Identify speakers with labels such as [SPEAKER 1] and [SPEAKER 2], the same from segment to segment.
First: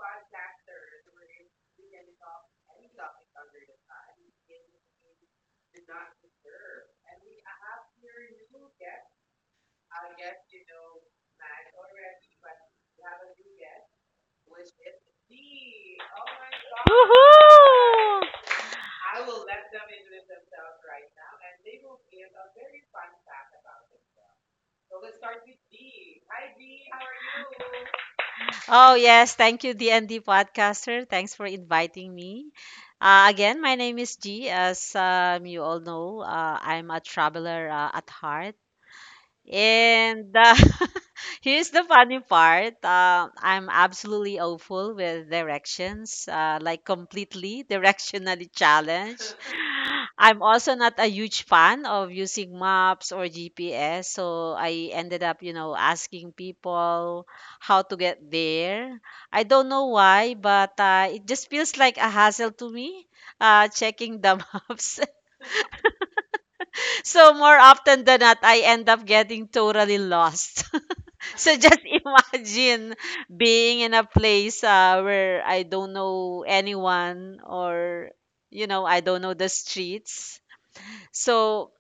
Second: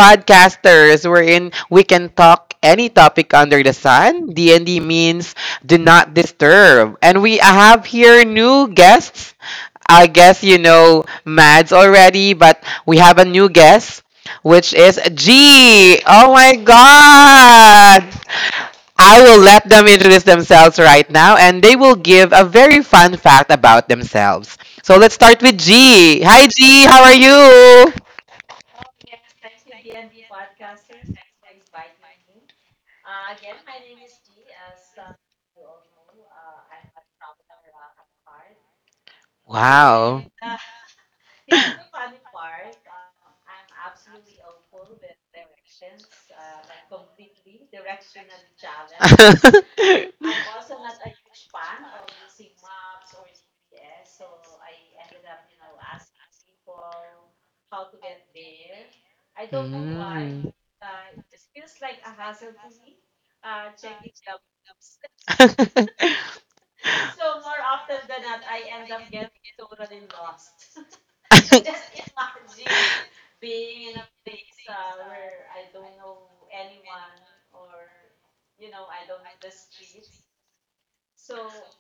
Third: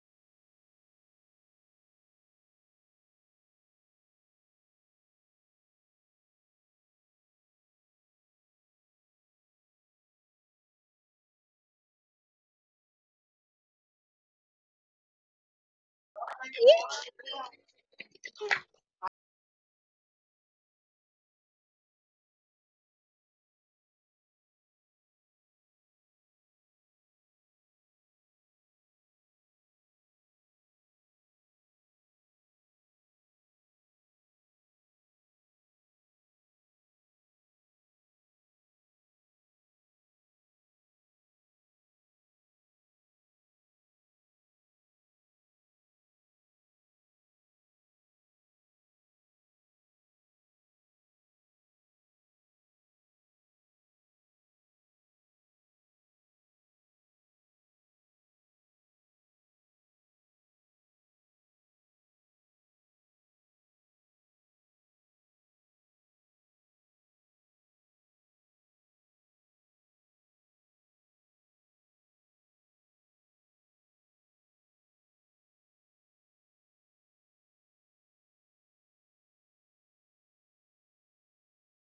[SPEAKER 1] podcasters. We can talk any topic under the sun. D&D means do not disturb. And we have here new guests. I guess you know Mads already, but we have a new guest which is G. Oh my
[SPEAKER 2] Yee.
[SPEAKER 1] god.
[SPEAKER 3] Woohoo!
[SPEAKER 1] I will let them introduce themselves right now and they will give a very fun fact about themselves. So let's start with G. Hi, G. How are you?
[SPEAKER 3] Oh, yes. Thank you, DND Podcaster. Thanks for inviting me. Again, my name is G. As you all know, I'm a traveler at heart.
[SPEAKER 1] Wow.
[SPEAKER 3] And here's the funny part. I'm absolutely awful with directions, like completely directionally challenged. I'm also not a huge fan of using maps or GPS, so I ended up, you know, asking people how to get there. I don't know why,
[SPEAKER 1] Mm.
[SPEAKER 3] but it just feels like a hassle to me, checking the maps. So more often than not, I end up getting totally lost. So just imagine being in a place where I don't know anyone or you know I don't know the streets. So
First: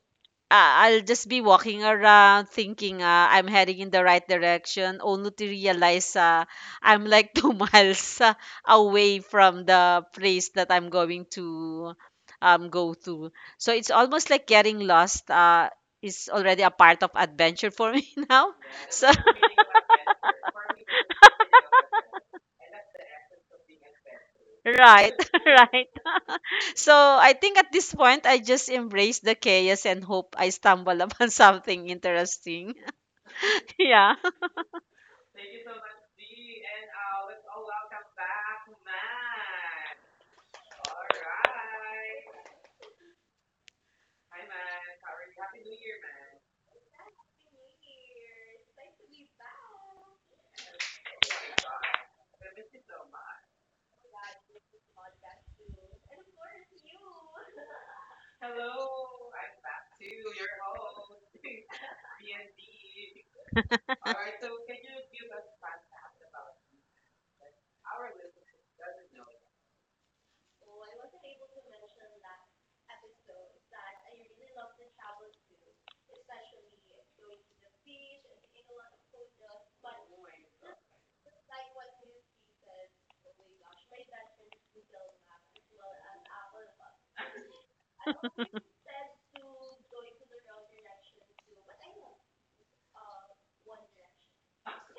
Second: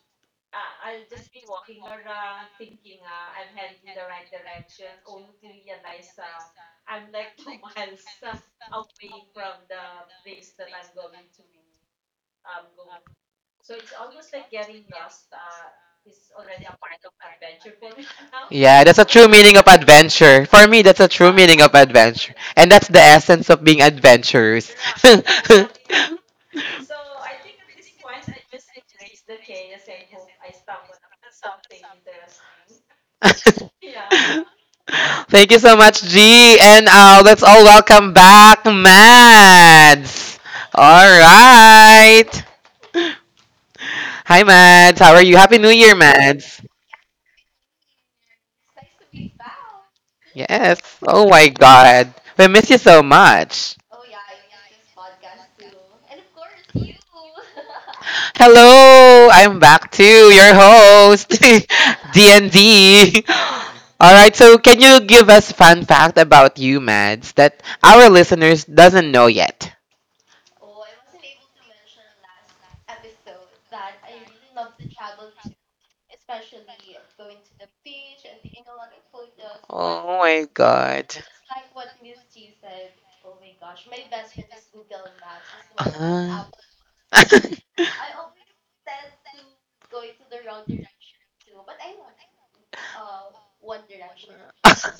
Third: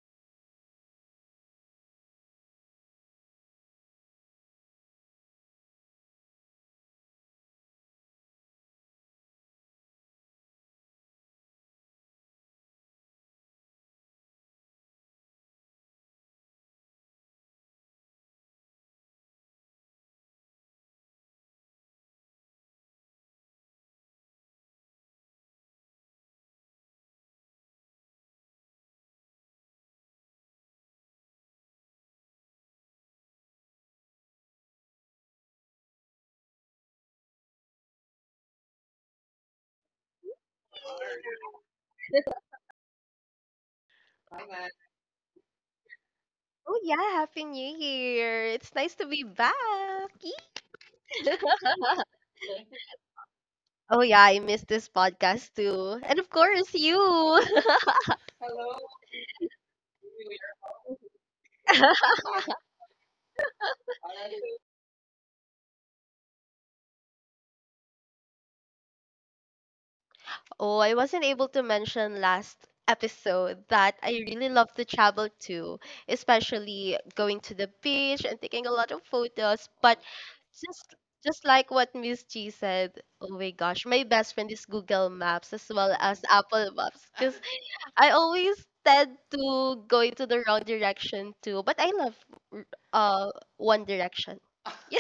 [SPEAKER 3] I'll just be walking around thinking I'm heading in the right direction, only to realize I'm like 2 miles away from the place that I'm going to go to. So it's almost like getting lost is already a part of adventure for me now.
[SPEAKER 1] Yeah, that's a
[SPEAKER 3] So,
[SPEAKER 1] true meaning of adventure. For me, that's a true meaning of adventure. And that's the essence of being adventurous.
[SPEAKER 3] right, right. So I think at this point, I just embrace the chaos and hope I stumble upon something interesting. Yeah.
[SPEAKER 1] Yeah. Thank you so much, G. And let's all welcome back Mads. All right. Hi,
[SPEAKER 2] Oh
[SPEAKER 1] Mads. How are you? Happy New Year, Mads.
[SPEAKER 2] yeah, happy New Year. It's nice to be back. Yee.
[SPEAKER 1] Yes. Oh my God. We miss you so much.
[SPEAKER 2] Oh yeah, I missed this podcast too. And of course you.
[SPEAKER 1] Hello. I'm back too, your host, D&D. All right. So, can you give us fun fact about you, Mads, that our listeners doesn't know yet?
[SPEAKER 2] Oh, I wasn't able to mention last episode that I really love to travel too, especially going to the beach and taking a lot of photos. But
[SPEAKER 1] Oh my
[SPEAKER 2] just
[SPEAKER 1] God.
[SPEAKER 2] just like what Miss G said, oh my gosh, my best friend is Google Maps as well as
[SPEAKER 1] Uh,
[SPEAKER 2] Apple Maps because I always tend to go into the wrong direction too, but I love r- uh One Direction. Yeah,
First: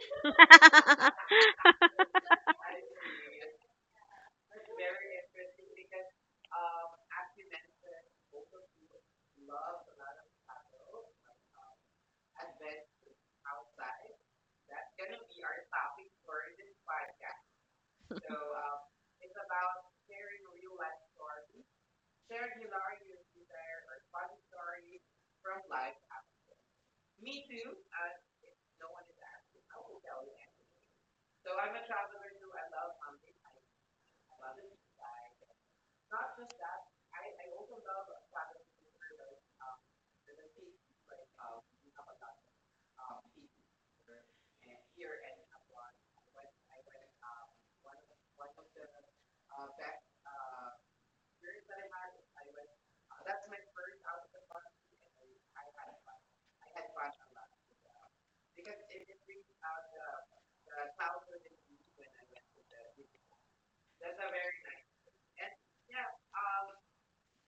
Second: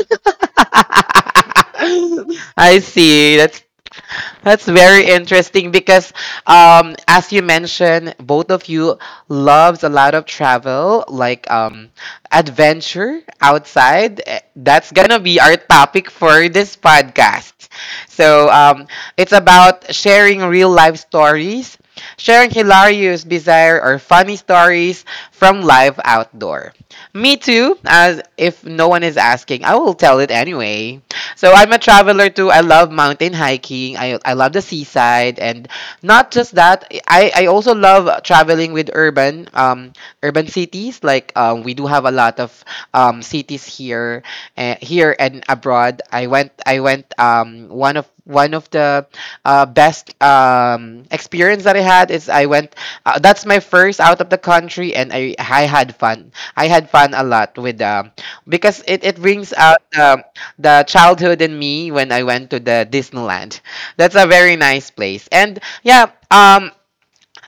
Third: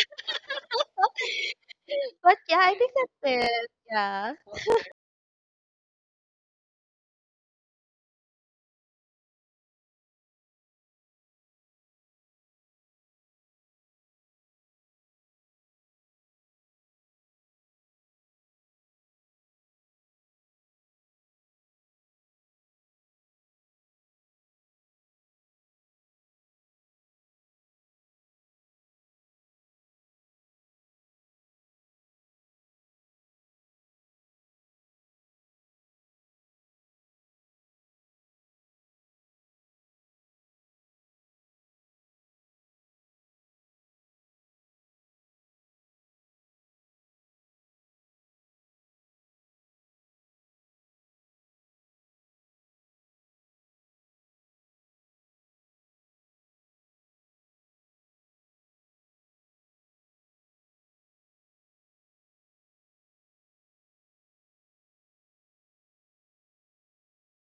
[SPEAKER 2] but yeah, I
[SPEAKER 1] I
[SPEAKER 2] think
[SPEAKER 1] see.
[SPEAKER 2] that's
[SPEAKER 1] That's
[SPEAKER 2] it. Yeah,
[SPEAKER 1] That's very interesting because, as you mentioned, both of you loves a lot of travel, like adventure outside. That's gonna be our topic for this podcast. So it's about sharing real life stories, sharing hilarious, bizarre, or funny stories from life outdoor. Me too. As if no one is asking, I will tell it anyway. So I'm a traveler too. I love mountain hiking. I love the seaside and not just that. I also love traveling with urban cities like we do have a lot of cities here and abroad. I went one of the best experience that I had is I went. That's my first out of the country, and I had fun. I had fun a lot with because it brings out the childhood in me when I went to the Disneyland. That's a very nice place. And yeah,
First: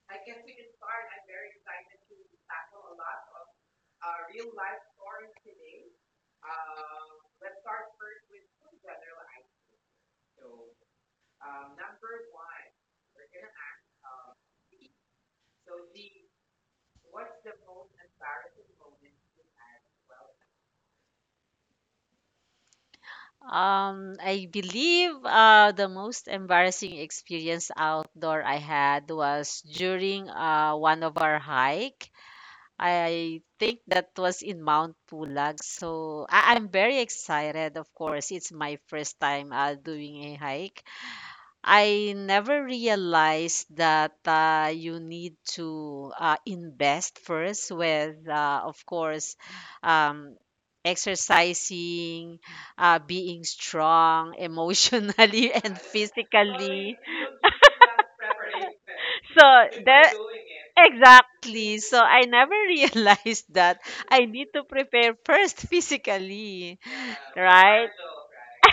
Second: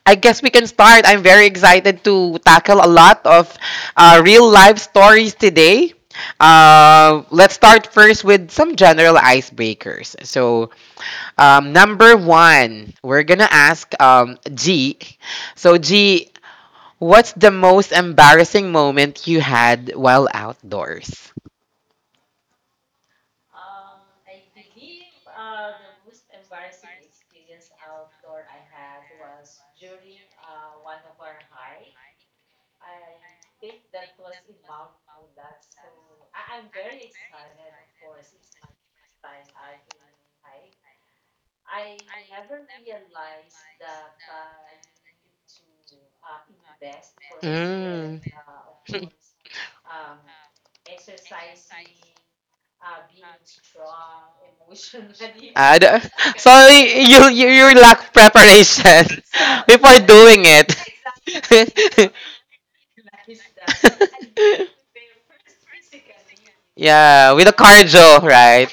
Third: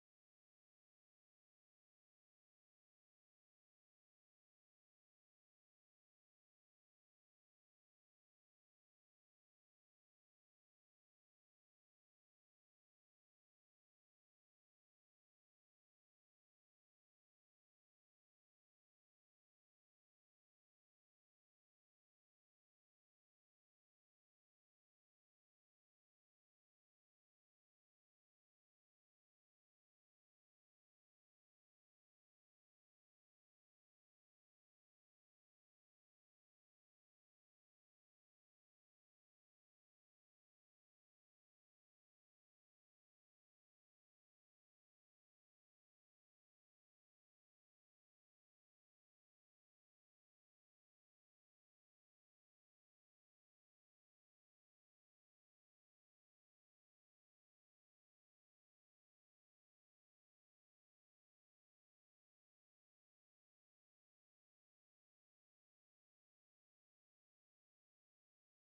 [SPEAKER 1] I guess we can start. I'm very excited to tackle a lot of real life stories today. Let's start first with some general icebreakers. So, number one, we're gonna ask G. So, G, what's the most embarrassing moment you had while outdoors?
[SPEAKER 3] I believe the most embarrassing experience outdoor I had was during one of our hike. I think that was in Mount Pulag. So I'm very excited, of course. It's my first time doing a hike. I never realized that you need to invest first
[SPEAKER 1] Mm.
[SPEAKER 3] with, of course, um, exercising, being strong emotionally and
[SPEAKER 1] I don't- So
[SPEAKER 3] physically.
[SPEAKER 1] you, you lack preparation
[SPEAKER 3] So
[SPEAKER 1] before
[SPEAKER 3] that
[SPEAKER 1] doing it.
[SPEAKER 3] exactly. So I never realized that I need to prepare first physically,
[SPEAKER 1] Yeah, with the
[SPEAKER 3] right?
[SPEAKER 1] cardio, right?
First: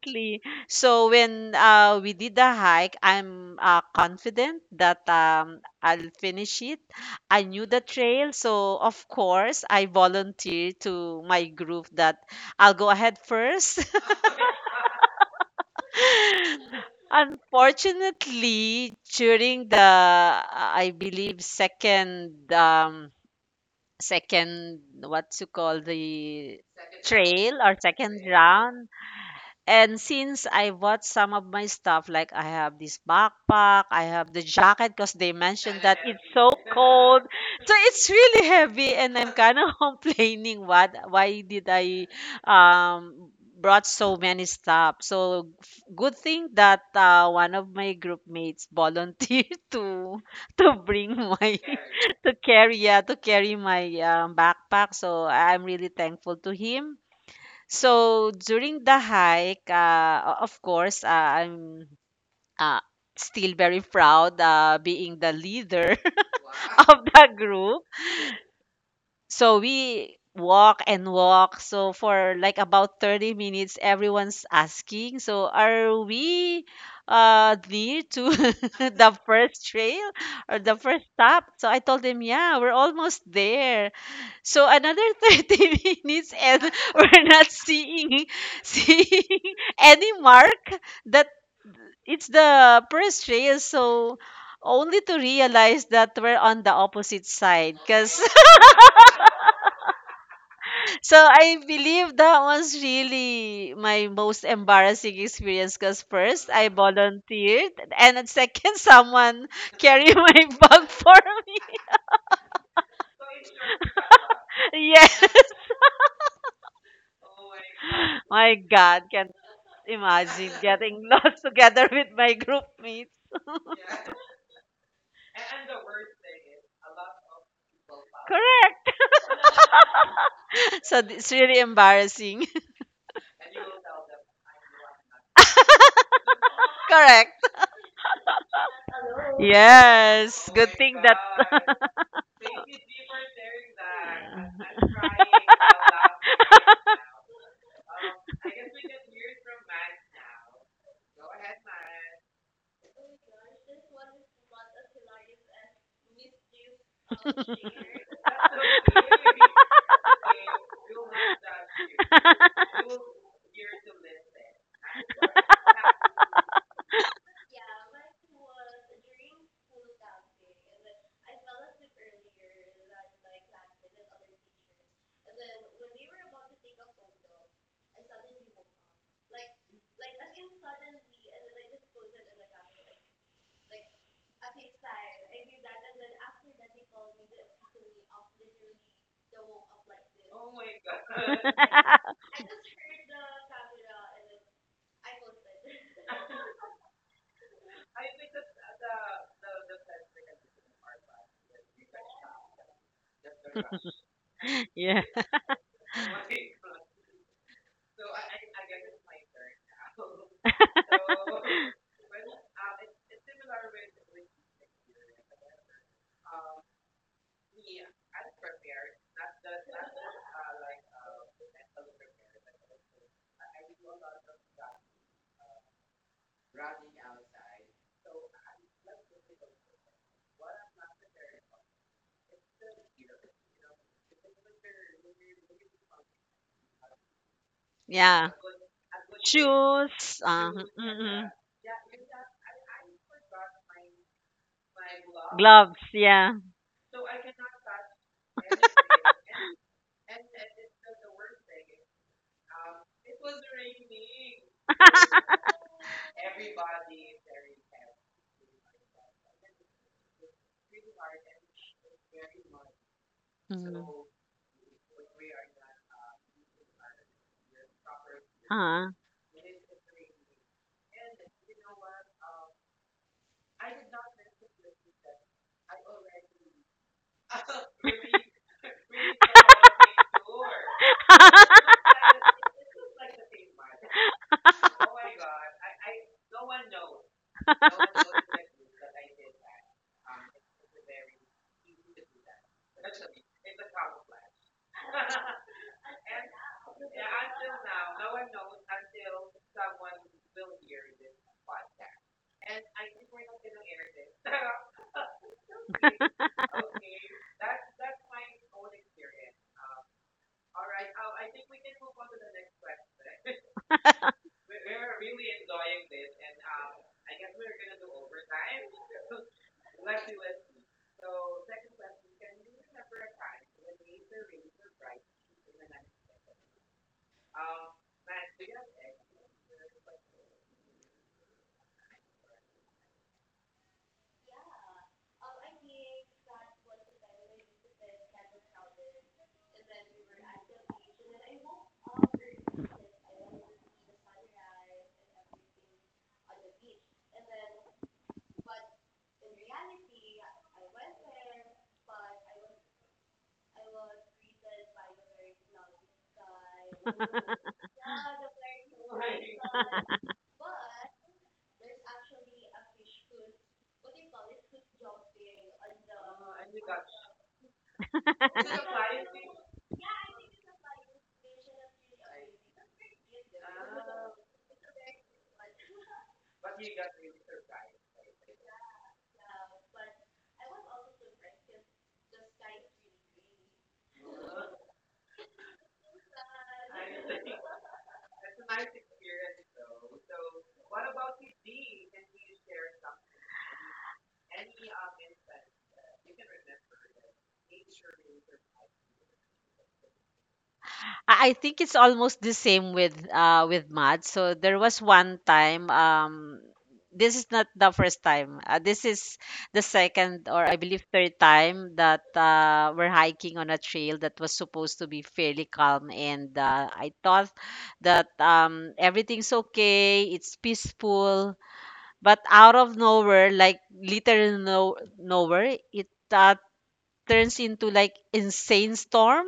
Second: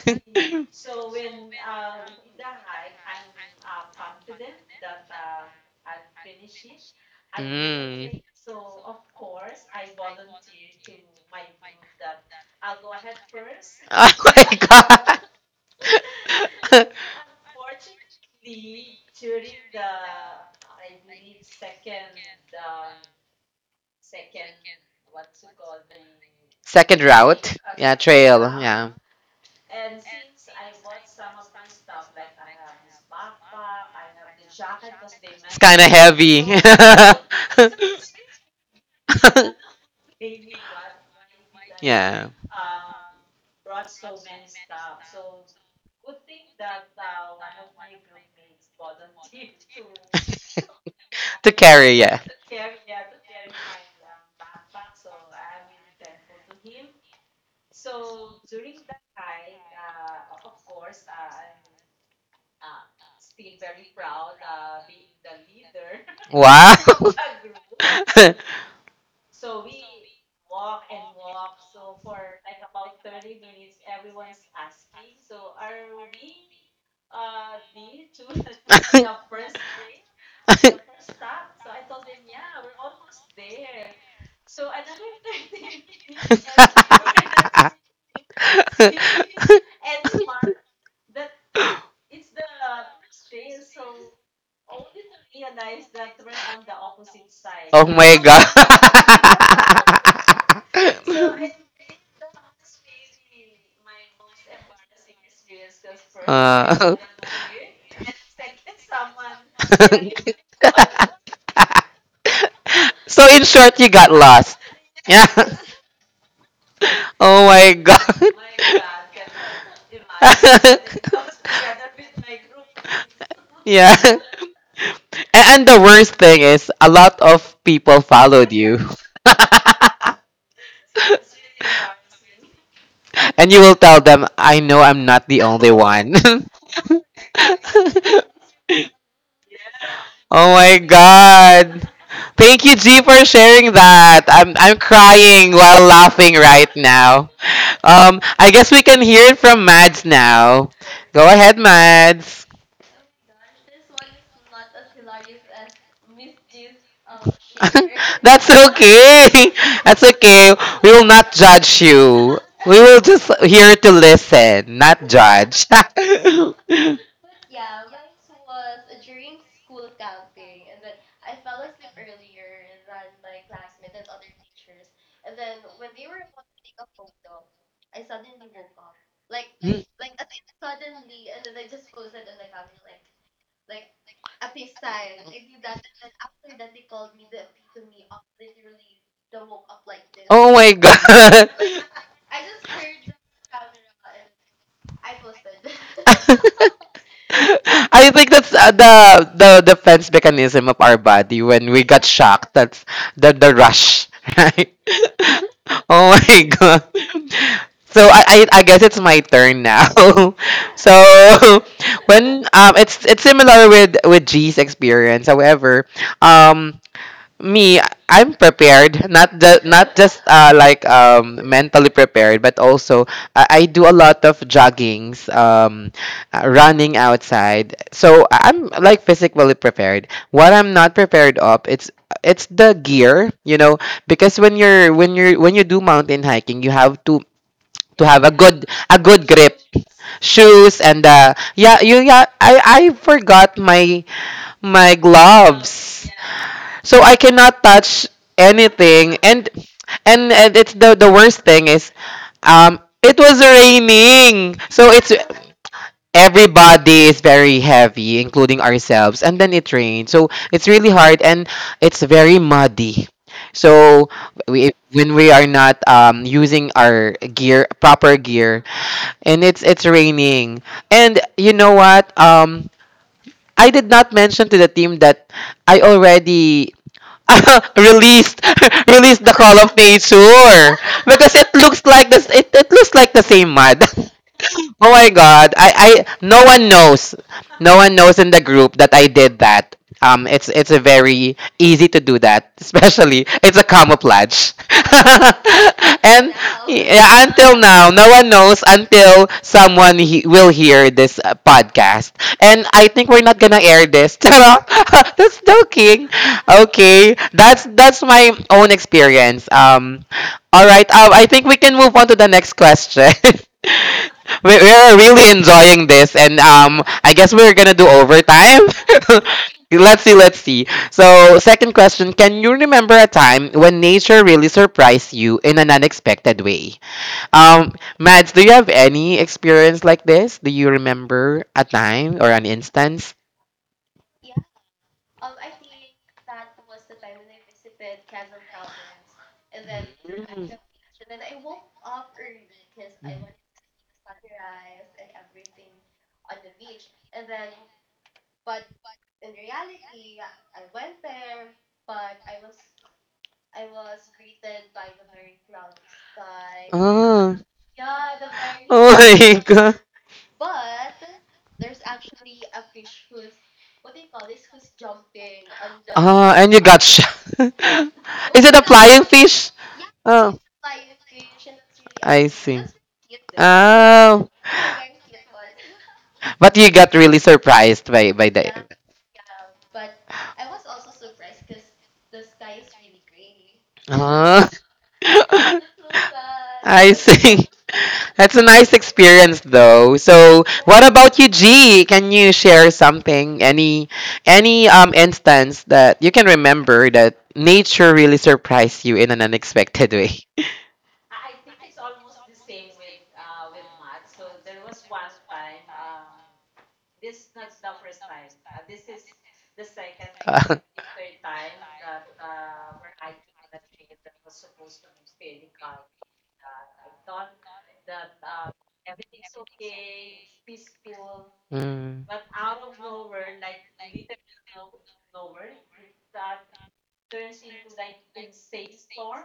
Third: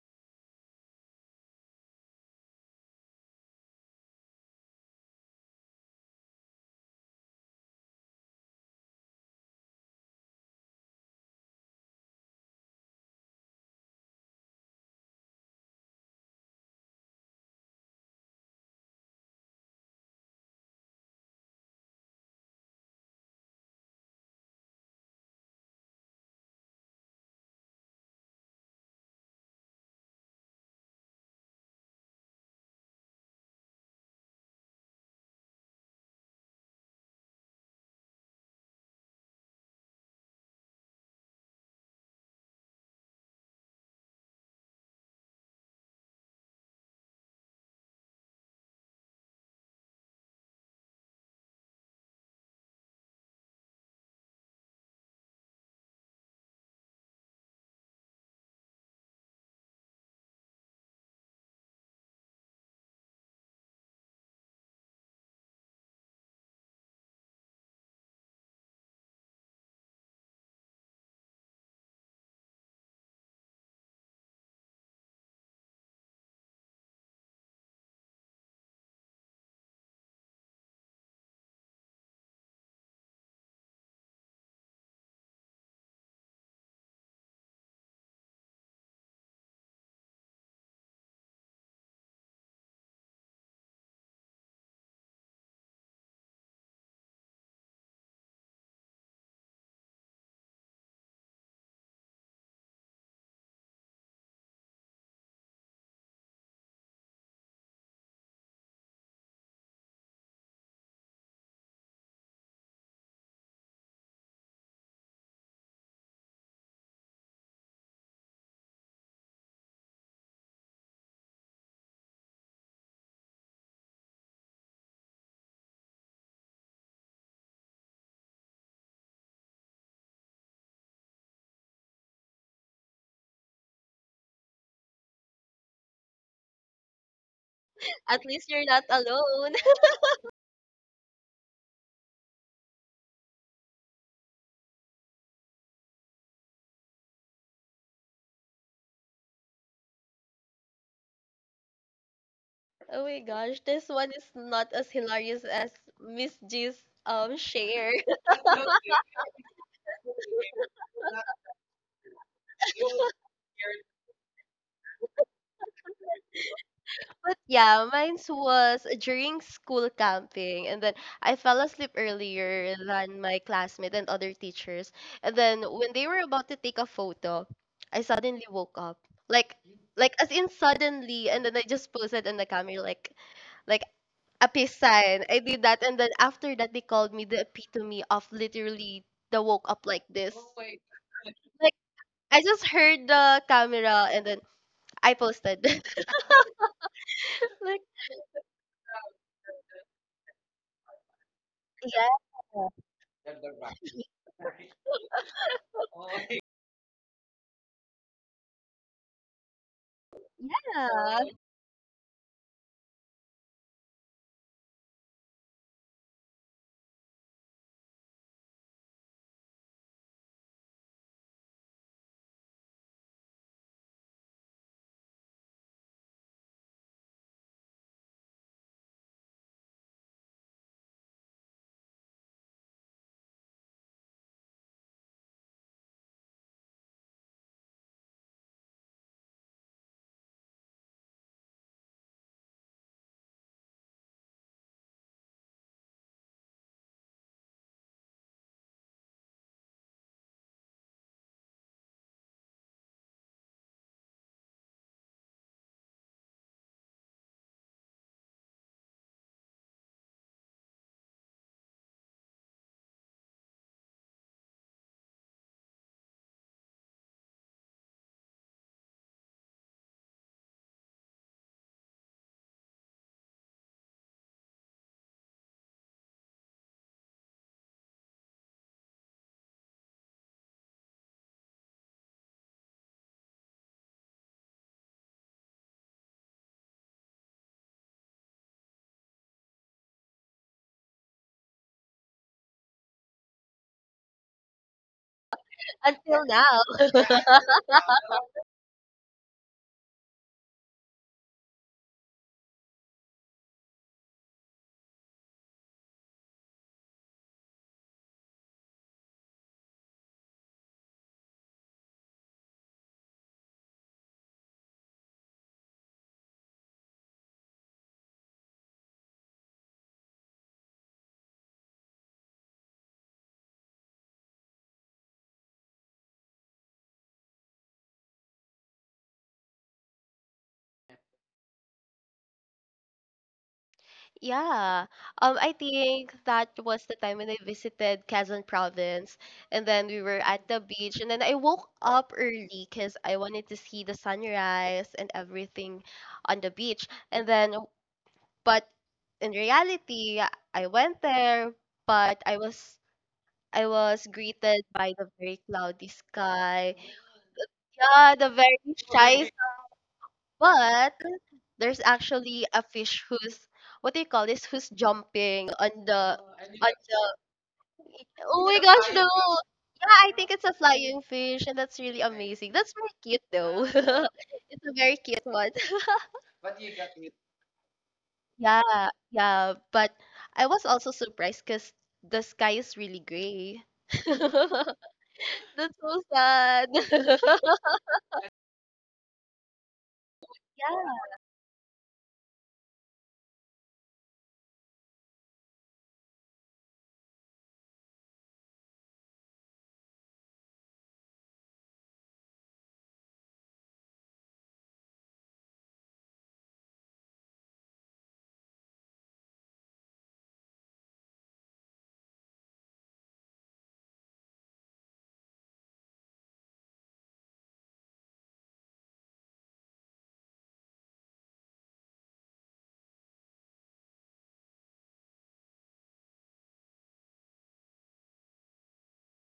[SPEAKER 3] So when we did the hike, I'm confident that I'll finish it. I knew the
[SPEAKER 1] Mm.
[SPEAKER 3] trail, so of course I volunteered to my group that I'll go ahead first.
[SPEAKER 1] Oh my god.
[SPEAKER 3] Unfortunately, during the I believe second second what you call the
[SPEAKER 1] Second
[SPEAKER 3] trail
[SPEAKER 1] route.
[SPEAKER 3] or
[SPEAKER 1] Yeah,
[SPEAKER 3] second
[SPEAKER 1] trail.
[SPEAKER 3] round.
[SPEAKER 1] Yeah.
[SPEAKER 3] And since I bought some of my stuff, like I have this backpack, I have the jacket because they
[SPEAKER 1] It's kind
[SPEAKER 3] mentioned
[SPEAKER 1] of
[SPEAKER 3] that it's
[SPEAKER 1] heavy.
[SPEAKER 3] so cold. So it's really heavy and I'm kind of complaining what why did I
[SPEAKER 1] Yeah.
[SPEAKER 3] brought so many stuff. So good thing that one of my group mates volunteered to bring
[SPEAKER 1] To
[SPEAKER 3] my
[SPEAKER 1] carry, yeah.
[SPEAKER 3] to carry yeah, to carry my backpack. So I'm really thankful to him so during the hike, of course, I'm uh, still very proud being the leader
[SPEAKER 1] Wow.
[SPEAKER 3] of the group. So we walk and walk. So for like about 30 minutes, everyone's asking, so are we near to the first trail or the first stop? So I told them, yeah, we're almost there. So another 30 minutes and we're not seeing seeing any mark that it's the first trail. So only to realize that we're on the opposite side
[SPEAKER 1] Oh my
[SPEAKER 3] because
[SPEAKER 1] god.
[SPEAKER 3] So I believe that was really my most embarrassing experience because first I
[SPEAKER 1] uh,
[SPEAKER 3] volunteered and then second someone carried my bag for me.
[SPEAKER 1] so in short, you got lost.
[SPEAKER 3] Yeah.
[SPEAKER 1] Yeah. Oh my god.
[SPEAKER 3] My God, can't imagine getting lost together with my group mates.
[SPEAKER 1] Yeah. And the worst thing is, a lot of people followed you.
[SPEAKER 3] Correct. So it's really embarrassing.
[SPEAKER 1] And you will tell them, I know I'm not the only one.
[SPEAKER 3] Correct.
[SPEAKER 2] at least you're not alone.
[SPEAKER 3] Yes.
[SPEAKER 1] Oh
[SPEAKER 3] Good
[SPEAKER 1] my
[SPEAKER 3] thing that
[SPEAKER 1] god. Thank you, G, for sharing that. I'm crying while laughing right now. I guess we can hear it from Mads now. Go ahead, Mads.
[SPEAKER 2] Oh my gosh, this one is not as hilarious as Miss G's share.
[SPEAKER 1] That's okay. That's okay. We will not judge you. We will just here to listen, not judge.
[SPEAKER 2] Yeah, mine was during school camping, and then I fell asleep earlier than my classmate and other teachers, and then when they were about to take a photo, I suddenly woke up. Like like as in suddenly and then I just posted in the camera like a peace sign. I did that and then after that they called me the epitome of literally the woke up like this.
[SPEAKER 1] Oh my god.
[SPEAKER 2] Like I just heard the camera and then I posted. Like
[SPEAKER 1] I think that's the defense mechanism of our body when we got shocked.
[SPEAKER 2] yeah.
[SPEAKER 1] That's the rush, right?
[SPEAKER 3] Yeah.
[SPEAKER 1] Oh my god. So I guess it's my turn now. So
[SPEAKER 2] Yeah.
[SPEAKER 1] when it's similar with G's experience. However, um me I- I'm prepared not just like mentally prepared but also I do a lot of joggings running outside so I'm like physically prepared what I'm not prepared of it's the gear because when you do mountain hiking you have to have
[SPEAKER 3] Yeah.
[SPEAKER 1] a good grip
[SPEAKER 3] Shoes.
[SPEAKER 1] shoes and
[SPEAKER 3] Mm-mm.
[SPEAKER 1] yeah you yeah I forgot my
[SPEAKER 3] Gloves,
[SPEAKER 1] gloves
[SPEAKER 3] yeah.
[SPEAKER 1] so I cannot touch anything, and it's the worst thing is, it was raining. So it's everybody is very heavy, including ourselves, and then it rained. So it's really hard, and it's very muddy.
[SPEAKER 3] Mm.
[SPEAKER 1] So when we are not using our gear, proper gear,
[SPEAKER 3] Uh-huh.
[SPEAKER 1] and it's raining, and you know what? I did not mention to the team that I already released released the Call of Nature because it looks like it looks like the same mud. Oh my god. I No one knows. No one knows in the group that I did that. It's a very easy to do that, especially it's a camouflage.
[SPEAKER 2] Until
[SPEAKER 1] And
[SPEAKER 2] now.
[SPEAKER 1] yeah, until now, no one knows until someone will hear this podcast. And I think we're not gonna air this. Charot. That's joking. Okay, that's my own experience. All right. I think we can move on to the next question. We're really enjoying this, and I guess we're gonna do overtime. Let's see, let's see. So, second question: Can you remember a time when nature really surprised you in an unexpected way? Um, Mads, do you have any experience like this? Do you remember a time or an instance?
[SPEAKER 2] Yeah. I think that was the time when I visited Quezon province and then we were at the beach and then I woke up early because I wanted to see the sunrise and everything on the beach. And then but in reality, I went there, but I was greeted by the very cloudy sky.
[SPEAKER 1] Oh,
[SPEAKER 2] Yeah, the very
[SPEAKER 1] oh
[SPEAKER 2] shy sun.
[SPEAKER 1] my god!
[SPEAKER 2] But there's actually a fish who's what do you call this? Who's jumping on the on
[SPEAKER 1] Oh, and you got shot.
[SPEAKER 2] the Oh
[SPEAKER 1] Is
[SPEAKER 2] my
[SPEAKER 1] it a
[SPEAKER 2] gosh, no.
[SPEAKER 1] flying fish?
[SPEAKER 2] Yeah, I think
[SPEAKER 1] Oh.
[SPEAKER 2] it's a flying fish and that's really
[SPEAKER 1] I
[SPEAKER 2] amazing.
[SPEAKER 1] see.
[SPEAKER 2] That's very cute though.
[SPEAKER 1] Oh,
[SPEAKER 2] It's a very cute one.
[SPEAKER 1] but you got really surprised by the.
[SPEAKER 2] Yeah, yeah, but I was also surprised because the sky is really gray.
[SPEAKER 1] Oh,
[SPEAKER 2] That's so sad.
[SPEAKER 1] I see. That's a nice experience, though. So, what
[SPEAKER 2] Yeah,
[SPEAKER 1] about you, G? Can you share something, any instance that you can remember that nature really surprised you in an unexpected way?
[SPEAKER 3] I think it's almost the same with math. So there was one time this is not the first time. This is the second or I
[SPEAKER 1] Uh,
[SPEAKER 3] believe third time that we're hiking on a trail that was supposed to be fairly calm and I thought that everything's okay, it's peaceful,
[SPEAKER 1] mm,
[SPEAKER 3] but out of nowhere, like literal no nowhere, it turns into like insane storm,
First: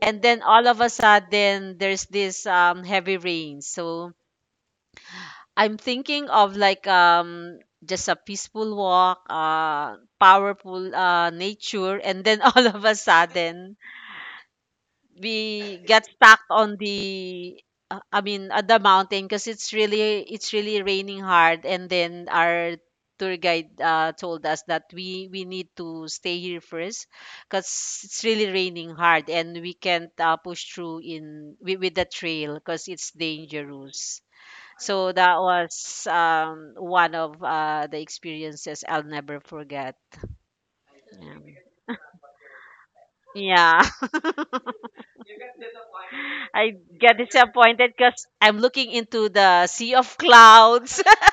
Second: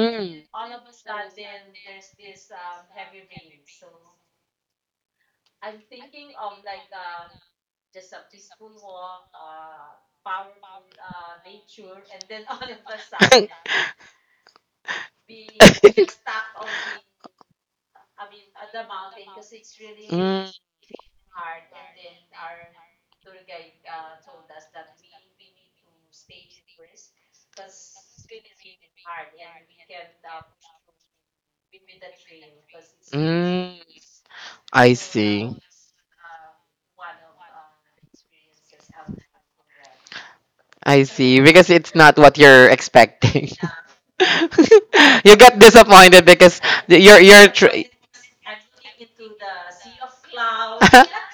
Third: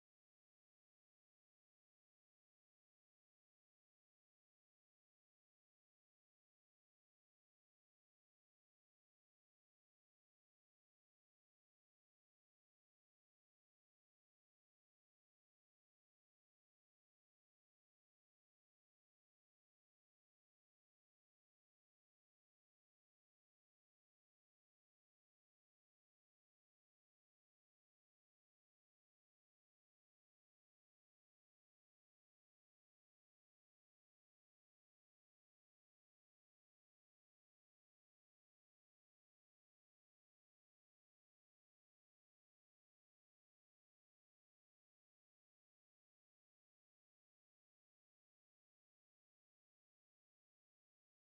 [SPEAKER 3] and then all of a sudden, there's this heavy rain. So I'm thinking of like just a peaceful walk, powerful
[SPEAKER 1] mm.
[SPEAKER 3] nature, and then all of a sudden, we get
[SPEAKER 1] Mm,
[SPEAKER 3] stuck on the I mean at the mountain because it's really raining hard and then our tour guide told us that we need to stay here first because it's really raining hard and we can't push through with the trail because it's
[SPEAKER 1] mm,
[SPEAKER 3] dangerous.
[SPEAKER 1] I
[SPEAKER 3] So that
[SPEAKER 1] see.
[SPEAKER 3] was one of the experiences I'll never forget.
[SPEAKER 1] I see. Because it's
[SPEAKER 3] Yeah,
[SPEAKER 1] not what you're expecting.
[SPEAKER 3] yeah.
[SPEAKER 1] You get disappointed because
[SPEAKER 3] I get
[SPEAKER 1] you're tr-
[SPEAKER 3] disappointed because I'm looking into the sea of clouds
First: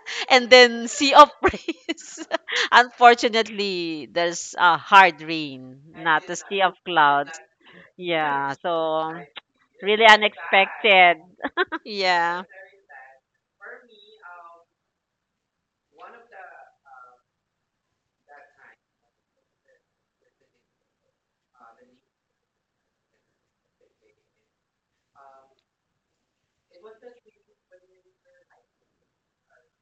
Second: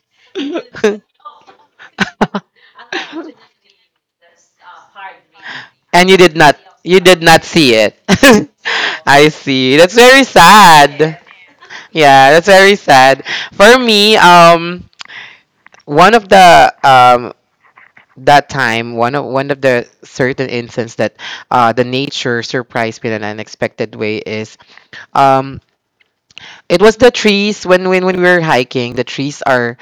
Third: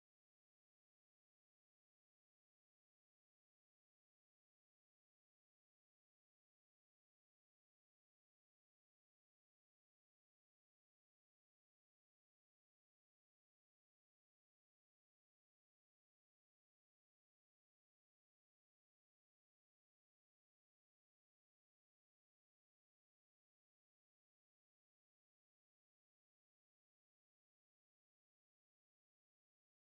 [SPEAKER 3] and then sea of rays. Unfortunately, there's a hard rain,
[SPEAKER 1] And you
[SPEAKER 3] not
[SPEAKER 1] did
[SPEAKER 3] a
[SPEAKER 1] not
[SPEAKER 3] sea of clouds.
[SPEAKER 1] see it.
[SPEAKER 3] Yeah, so
[SPEAKER 1] I see. That's
[SPEAKER 3] really
[SPEAKER 1] very
[SPEAKER 3] unexpected.
[SPEAKER 1] sad. Yeah,
[SPEAKER 3] Yeah.
[SPEAKER 1] that's very sad. For me, one of the that time one of the certain instances that the nature surprised me in an unexpected way is um it was the trees when we were hiking the trees are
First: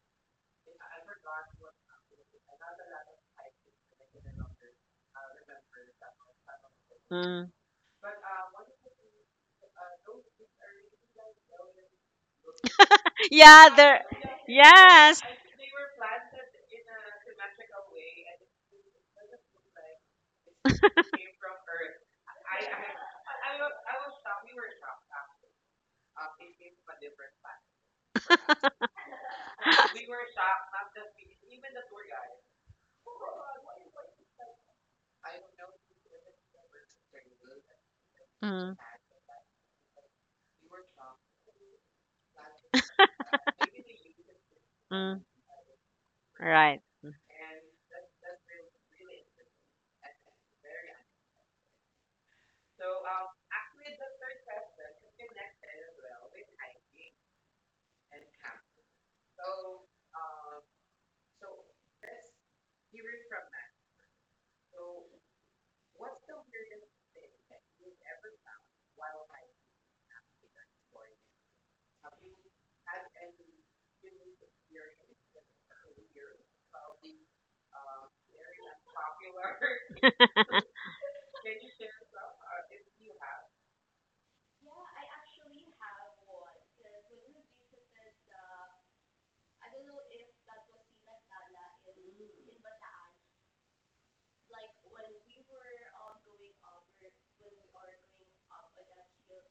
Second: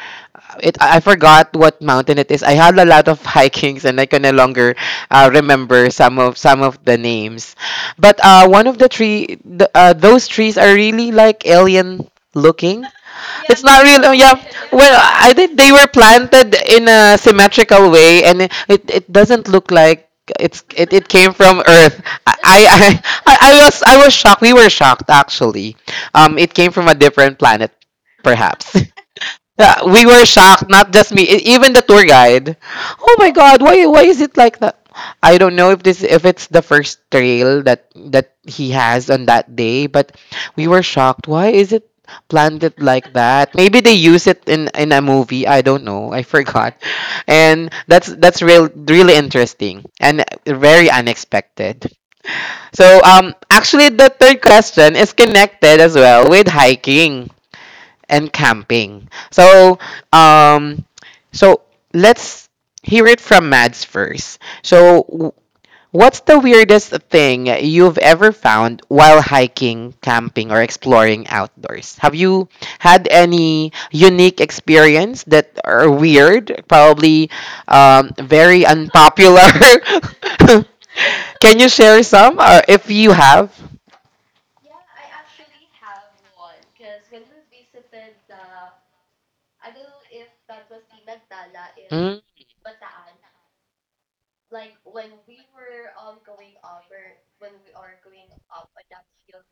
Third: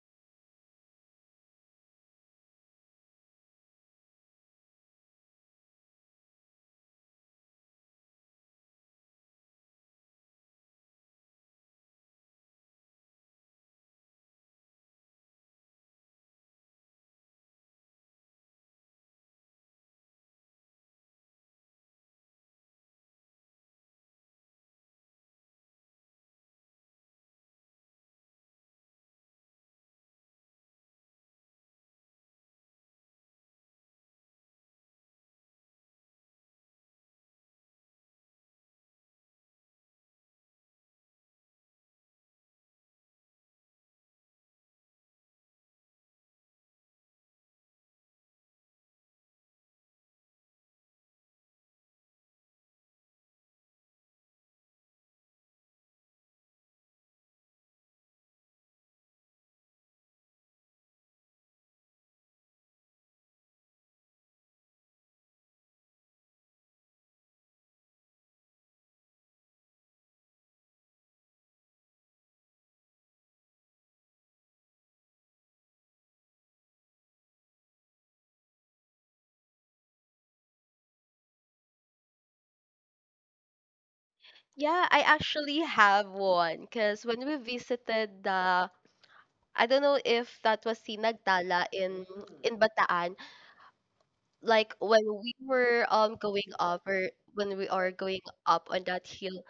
[SPEAKER 1] it I forgot what mountain it is. I had a lot of hikings and I can no longer remember some of the
[SPEAKER 3] Mm.
[SPEAKER 1] names. But one of the tree, the, those trees are really like alien looking. Yeah, it's
[SPEAKER 3] Yeah,
[SPEAKER 1] not real.
[SPEAKER 3] there.
[SPEAKER 1] Really, yeah. Well,
[SPEAKER 3] Yes.
[SPEAKER 1] I think they were planted in a symmetrical way, and it doesn't look like it came from Earth. I I was shocked. We were shocked actually. It came from a different planet, perhaps. Yeah, we were shocked, not just me, even the tour guide. Oh my god, why is it like that? I don't know if this if it's the first trail that he
[SPEAKER 3] Mm.
[SPEAKER 1] has on that day, but we were shocked. Why is it planted like that? Maybe they use it in a
[SPEAKER 3] Mm.
[SPEAKER 1] movie. I don't know. I forgot.
[SPEAKER 3] Right.
[SPEAKER 1] And that's really interesting and very unexpected. So actually the third question is connected as well with hiking and camping. So, um, so let's hear it from Mads first. So, what's the weirdest thing you've ever found while hiking, camping, or exploring outdoors? Have you had any unique experience that are weird, probably very unpopular? Can you share some, or if you have?
[SPEAKER 2] yeah, I actually have one because when we visited the I don't know if that was Sinagdala
[SPEAKER 1] Mm.
[SPEAKER 2] in Bataan. Like when we were going up or when we are going up on that hill